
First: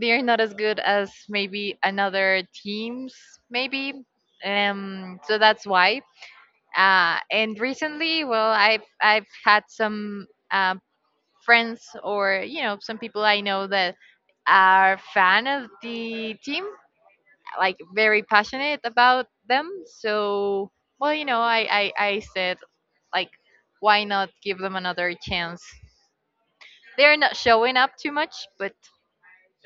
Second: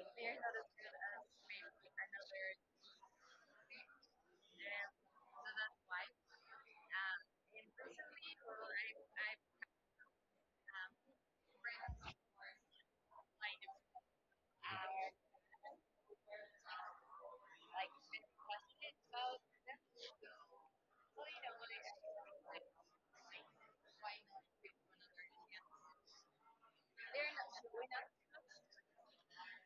[SPEAKER 2] they are not as good as maybe another teams, maybe. So that's why. And recently, well, I've had some uh, friends or you know some people I know that are fan of the team, like very passionate about them. So well, you know, I said like, why not give them another chance? They're not showing up too much, but.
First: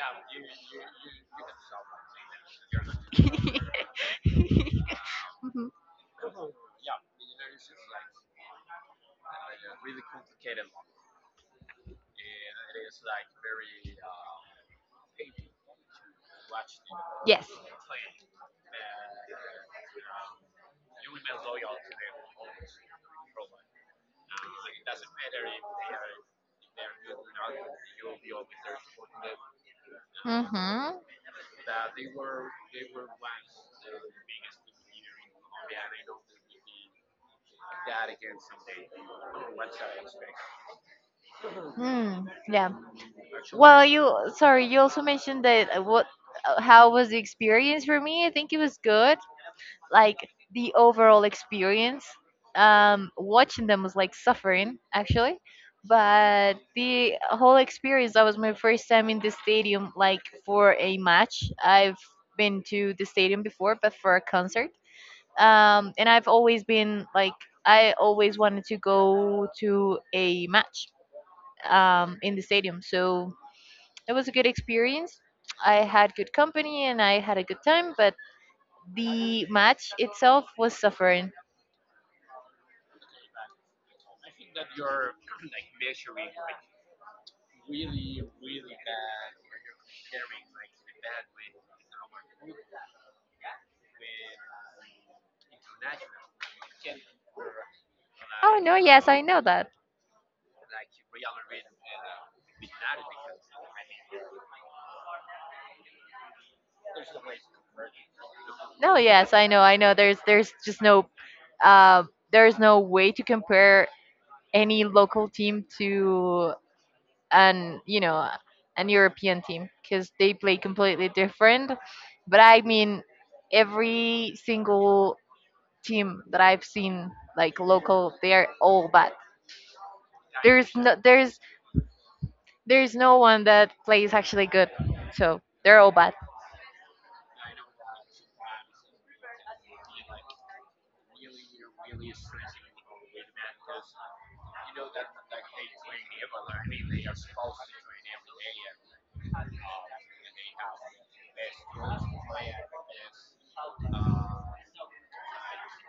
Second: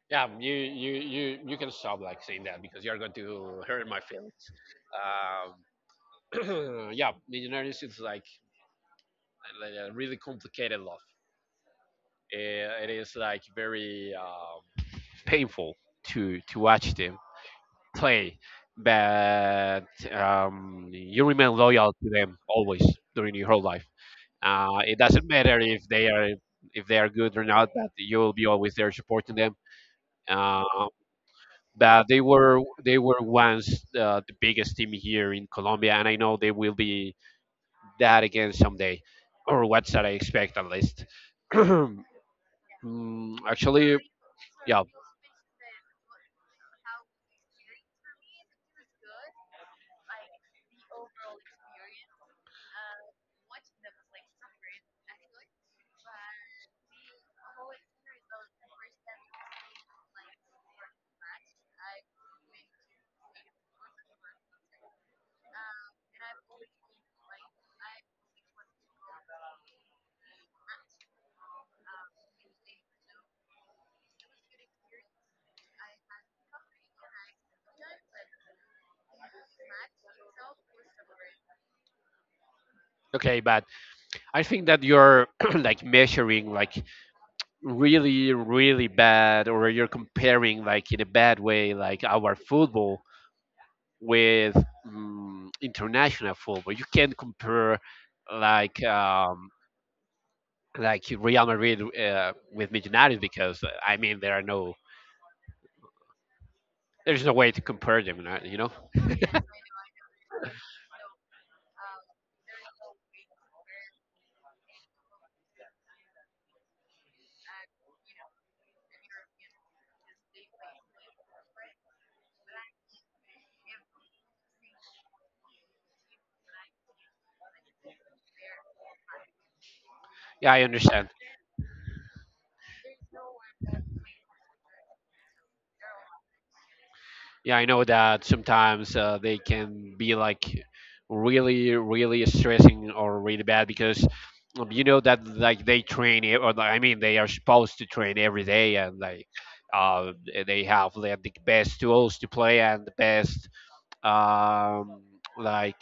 [SPEAKER 1] Yeah, you can stop like saying that because you're going to hurt my feelings.
[SPEAKER 2] Mhm.
[SPEAKER 1] Yeah, millionaires is like a really complicated love. Eh, it is like very painful to watch them
[SPEAKER 2] Yes.
[SPEAKER 1] play. But you remain loyal to them always during your whole life. It doesn't matter if they are, if they are good or not, but you will be always there supporting them. Uh,
[SPEAKER 2] Mm-hmm.
[SPEAKER 1] but they were, they were once the biggest team here in Colombia, and I know they will be that again someday, or what should I expect at least.
[SPEAKER 2] Mm, yeah.
[SPEAKER 1] Mm,
[SPEAKER 2] Well,
[SPEAKER 1] Actually,
[SPEAKER 2] you sorry, you
[SPEAKER 1] yeah,
[SPEAKER 2] also mentioned that what how was the experience for me? I think it was good. Like the overall experience watching them was like suffering actually, but the whole experience, that was my first time in the stadium like for a match. I've been to the stadium before, but for a concert. And I've always been like I always wanted to go to a match in the stadium. So it was a good experience. I had good company and I had a good time, but the match itself was suffering.
[SPEAKER 1] okay, but I think that you're like measuring like really really bad, or you're comparing like in a bad way like our football with, international football. You can't compare
[SPEAKER 2] Oh no,
[SPEAKER 1] like.
[SPEAKER 2] yes, I know that.
[SPEAKER 1] Like Real Madrid with Man, because I mean there are no, there's no way to compare them, right?
[SPEAKER 2] No, yes, I know, I know. There's just no uh, there's no way to compare any local team to an you know an European team because they play completely different. But I mean, every single team that I've seen, like local, they are all bad.
[SPEAKER 1] Yeah,
[SPEAKER 2] There's
[SPEAKER 1] I
[SPEAKER 2] no
[SPEAKER 1] understand.
[SPEAKER 2] there's there's no one that plays actually good. So they're all bad.
[SPEAKER 1] Yeah, I know that sometimes they can be like really really stressing or really bad because you know that like they train, or like, I mean they are supposed to train every day and like uh, they have like, the best tools to play and the best, um, like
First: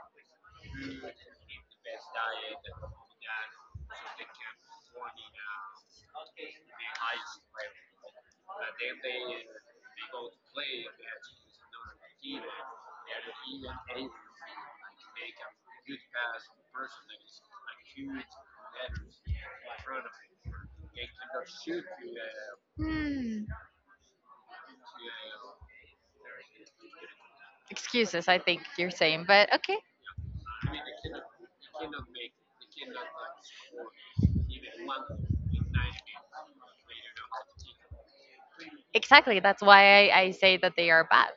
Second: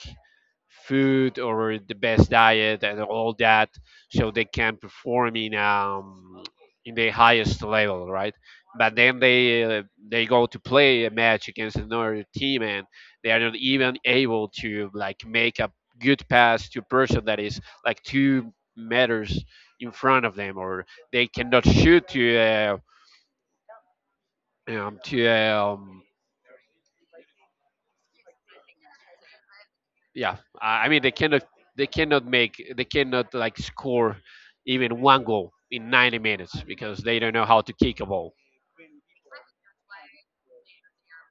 [SPEAKER 1] food or the best diet and all that, so they can perform in, in the highest level, right? But then they go to play a match against another team and they are not even able to like make a good pass to a person that is like 2 meters in front of them, or they cannot shoot to. Um, to um,
[SPEAKER 2] Excuses, I think you're saying, but okay,
[SPEAKER 1] yeah, I mean they cannot, they cannot make, they cannot like score even one goal in 90 minutes because they don't know how to kick a ball.
[SPEAKER 2] exactly. That's why I say that they are bad.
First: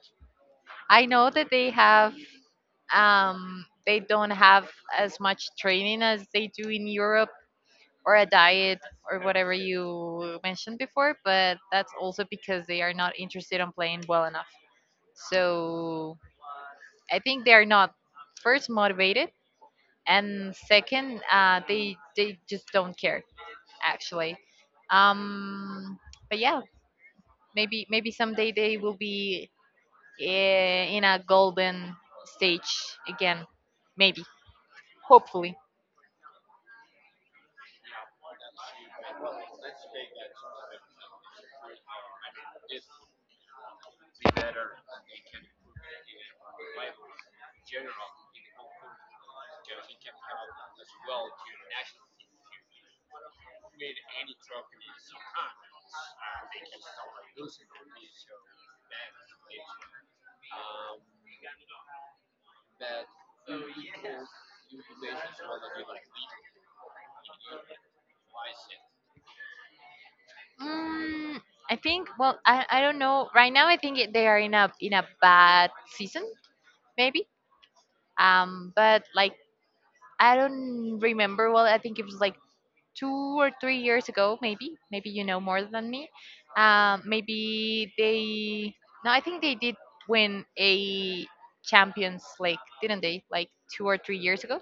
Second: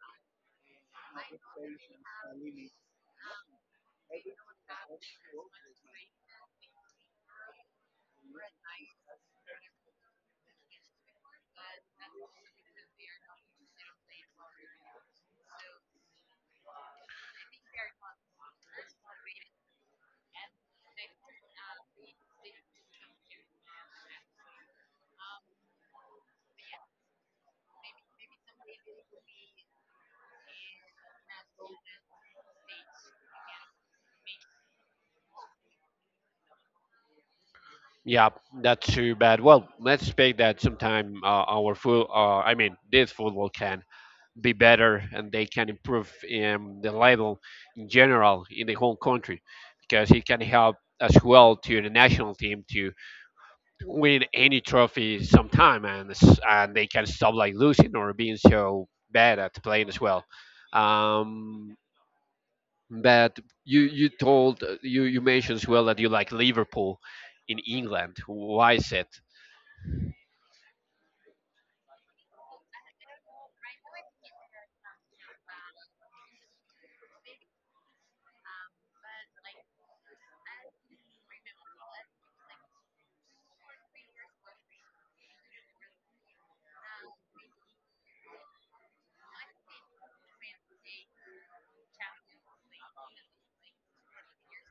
[SPEAKER 2] I know that they have they don't have as much training as they do in Europe or a diet or whatever you mentioned before, but that's also because they are not interested on playing well enough. So I think they are not first motivated, and second, they just don't care actually. Um, but yeah, maybe someday they will be in a golden stage again, maybe, hopefully.
[SPEAKER 1] Yeah, that's too bad. Well, let's expect that sometime our full I mean this football can be better and they can improve the level in general in the whole country, because it can help as well to the national team to win any trophy sometime, and and they can stop like losing or being so bad at playing as well. Um, but you you told you you mentioned as well that you like Liverpool in England. Why is it?
[SPEAKER 2] Mm, I think. Well, I don't know. Right now, they are in a bad season, maybe. But like I don't remember. Well, I think it was like 2 or 3 years ago, maybe. Maybe you know more than me. Maybe they. No, I think they did win a Champions League, didn't they? Like 2 or 3 years ago.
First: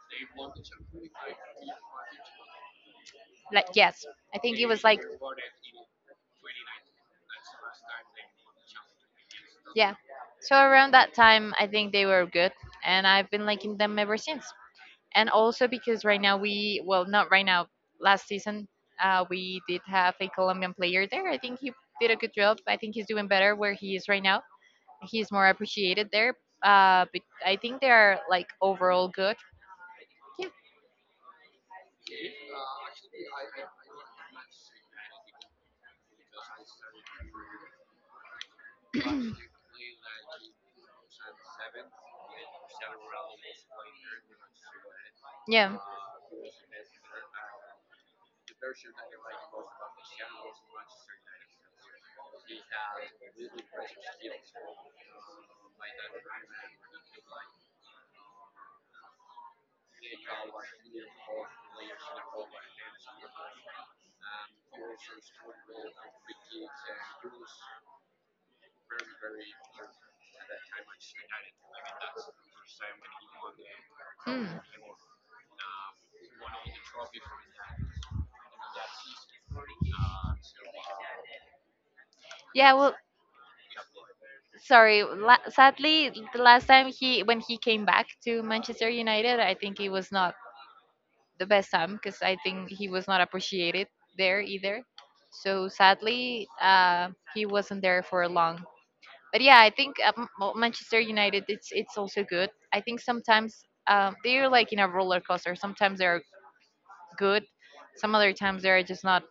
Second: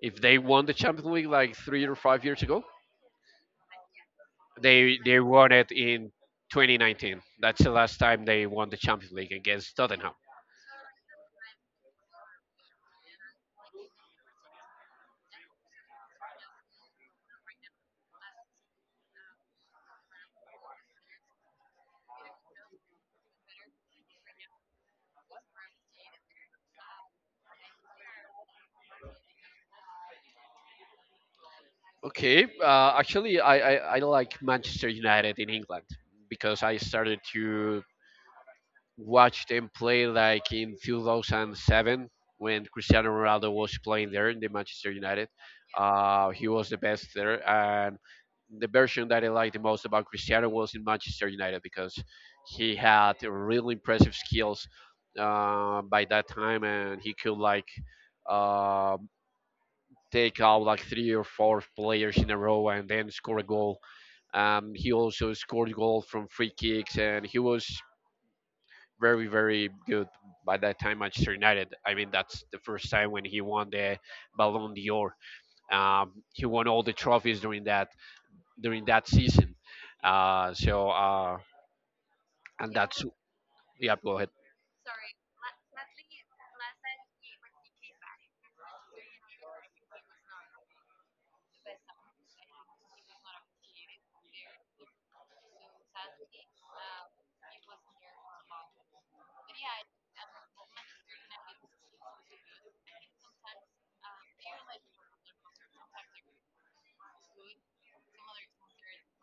[SPEAKER 1] If they won the Champions League like 3 or 5 years ago,
[SPEAKER 2] Like yes, I think it was
[SPEAKER 1] they
[SPEAKER 2] like
[SPEAKER 1] they won it in 2019. That's the last time they won the Champions League against
[SPEAKER 2] yeah.
[SPEAKER 1] Tottenham.
[SPEAKER 2] So around that time, I think they were good, and I've been liking them ever since. And also because right now we well not right now, last season we did have a Colombian player there. I think he did a good job. I think he's doing better where he is right now. He's more appreciated there. But I think they are like overall good. Yeah.
[SPEAKER 1] Okay, actually, I like Manchester United in England because I started to watched them play like in 2007 when Cristiano Ronaldo was playing there in the Manchester United.
[SPEAKER 2] Yeah.
[SPEAKER 1] He was the best there, and the version that I liked the most about Cristiano was in Manchester United because he had really impressive skills by that time, and he could like um take out like three or four players in a row and then score a goal. He also scored goal from free kicks, and he was very very good by that time Manchester United. I mean that's the first time when he won the
[SPEAKER 2] Hmm.
[SPEAKER 1] Ballon d'Or. He won all the trophies during that season. So
[SPEAKER 2] Yeah,
[SPEAKER 1] and
[SPEAKER 2] well,
[SPEAKER 1] that's yeah go ahead.
[SPEAKER 2] sorry. La- sadly, the last time he when he came back to Manchester United, I think it was not the best time because I think he was not appreciated there either. So sadly, he wasn't there for long. But yeah, I think well, Manchester United, it's also good. I think sometimes they're like in a roller coaster. Sometimes they're good, some other times they're just not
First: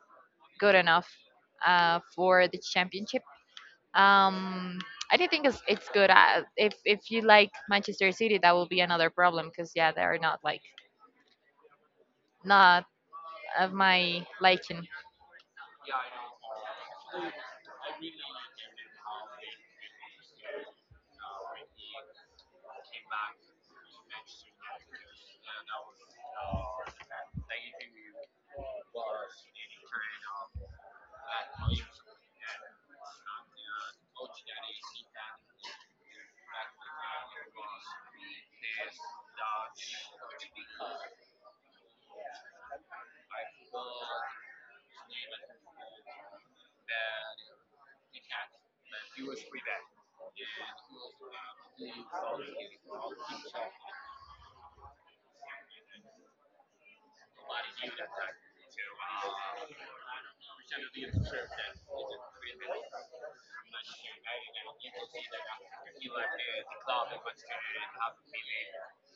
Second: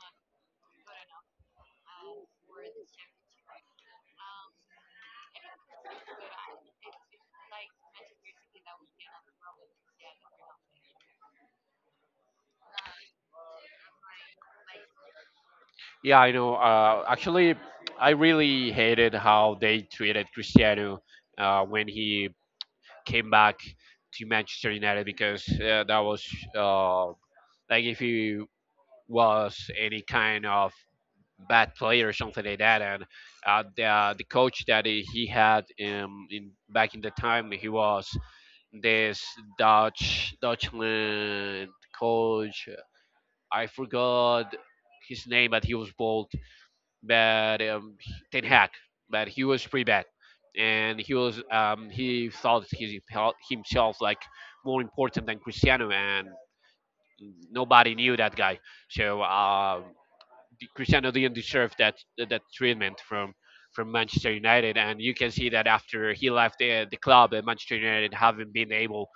[SPEAKER 2] good enough for the championship. Um, I do think it's good. If if you like Manchester City, that will be another problem because yeah, they are not like not of my liking.
[SPEAKER 1] Yeah, I know. Actually I really hated how they treated Cristiano when he came back to Manchester United, because that was uh, like if he was any kind of bad player or something like that. And the the coach that he had in back in the time, he was this Dutch Dutchland coach. I forgot his name, but he was bald. But Ten Hag, but he was pretty bad. And he was he thought he felt himself like more important than Cristiano, and nobody knew that guy. So Cristiano didn't deserve that that treatment from Manchester United, and you can see that after he left the club, Manchester United haven't been able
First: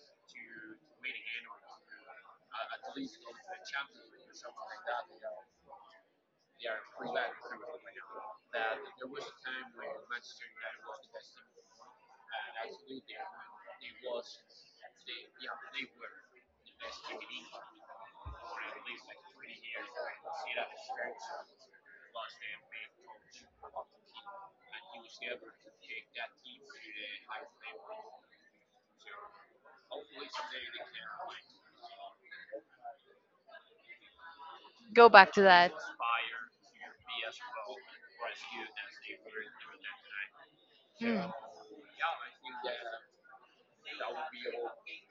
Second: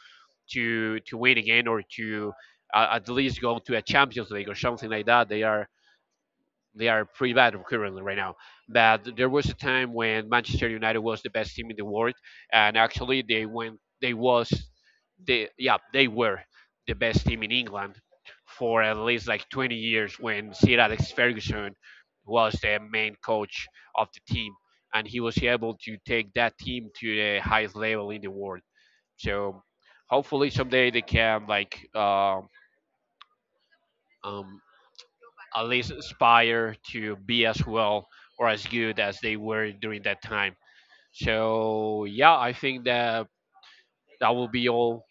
[SPEAKER 1] to win again or to at least go to a Champions League or something like that. They are pretty bad currently right now. But there was a time when Manchester United was the best team in the world, and actually they went, they was, they yeah, they were the best team in England for at least like 20 years when Sir Alex Ferguson was the main coach of the team, and he was able to take that team to the highest level in the world. So hopefully someday they can like. Um,
[SPEAKER 2] Go back to
[SPEAKER 1] at
[SPEAKER 2] that.
[SPEAKER 1] least aspire to be as well or as good as they were during that time.
[SPEAKER 2] Mm.
[SPEAKER 1] So yeah, I think that that will be all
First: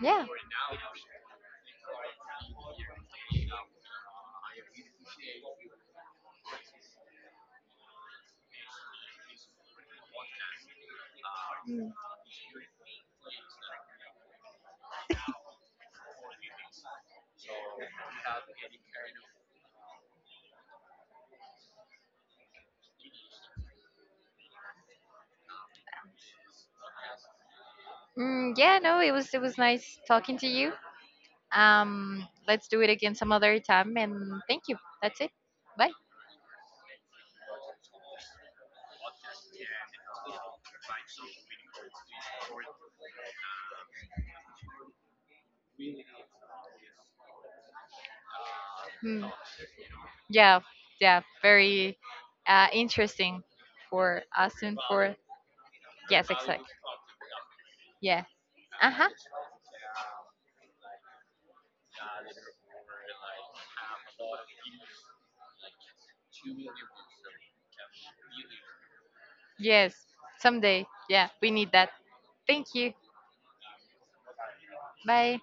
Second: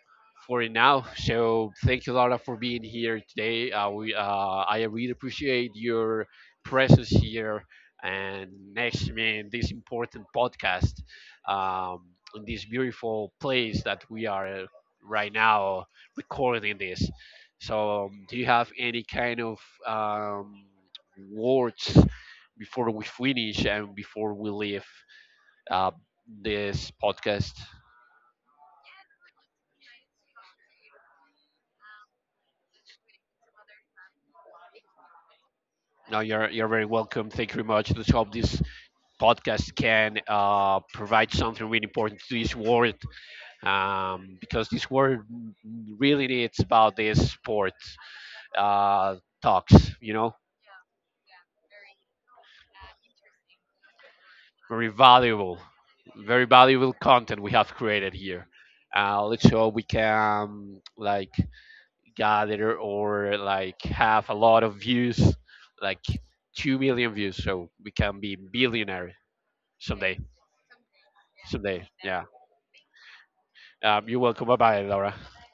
[SPEAKER 2] Yeah.
[SPEAKER 1] for it now. So thank you, Laura, for being here today. I really appreciate your presence here and next me in this important podcast, um, in this beautiful place that we are right now recording this. So, do you have any kind of um, words before we finish and before we leave uh, this podcast?
[SPEAKER 2] Mm, yeah, no, it was nice talking to you. Let's do it again some other time and thank you. That's it. Bye.
[SPEAKER 1] No, you're very welcome. Thank you very much. Let's hope this podcast can provide something really important to this world, because this world really needs about this sport uh,
[SPEAKER 2] Mm.
[SPEAKER 1] talks. You know,
[SPEAKER 2] Yeah, yeah, very interesting for us and
[SPEAKER 1] very
[SPEAKER 2] for
[SPEAKER 1] valuable,
[SPEAKER 2] yes,
[SPEAKER 1] very
[SPEAKER 2] exactly.
[SPEAKER 1] valuable content we have created
[SPEAKER 2] Yeah.
[SPEAKER 1] here.
[SPEAKER 2] Uh huh.
[SPEAKER 1] Let's hope we can like gather or like have a lot of views, like 2 million views, so we can be billionaire
[SPEAKER 2] Yes.
[SPEAKER 1] someday.
[SPEAKER 2] Someday. Yeah, we need
[SPEAKER 1] Someday,
[SPEAKER 2] that.
[SPEAKER 1] yeah.
[SPEAKER 2] Thank you.
[SPEAKER 1] You're welcome. Bye bye, Laura.
[SPEAKER 2] Bye.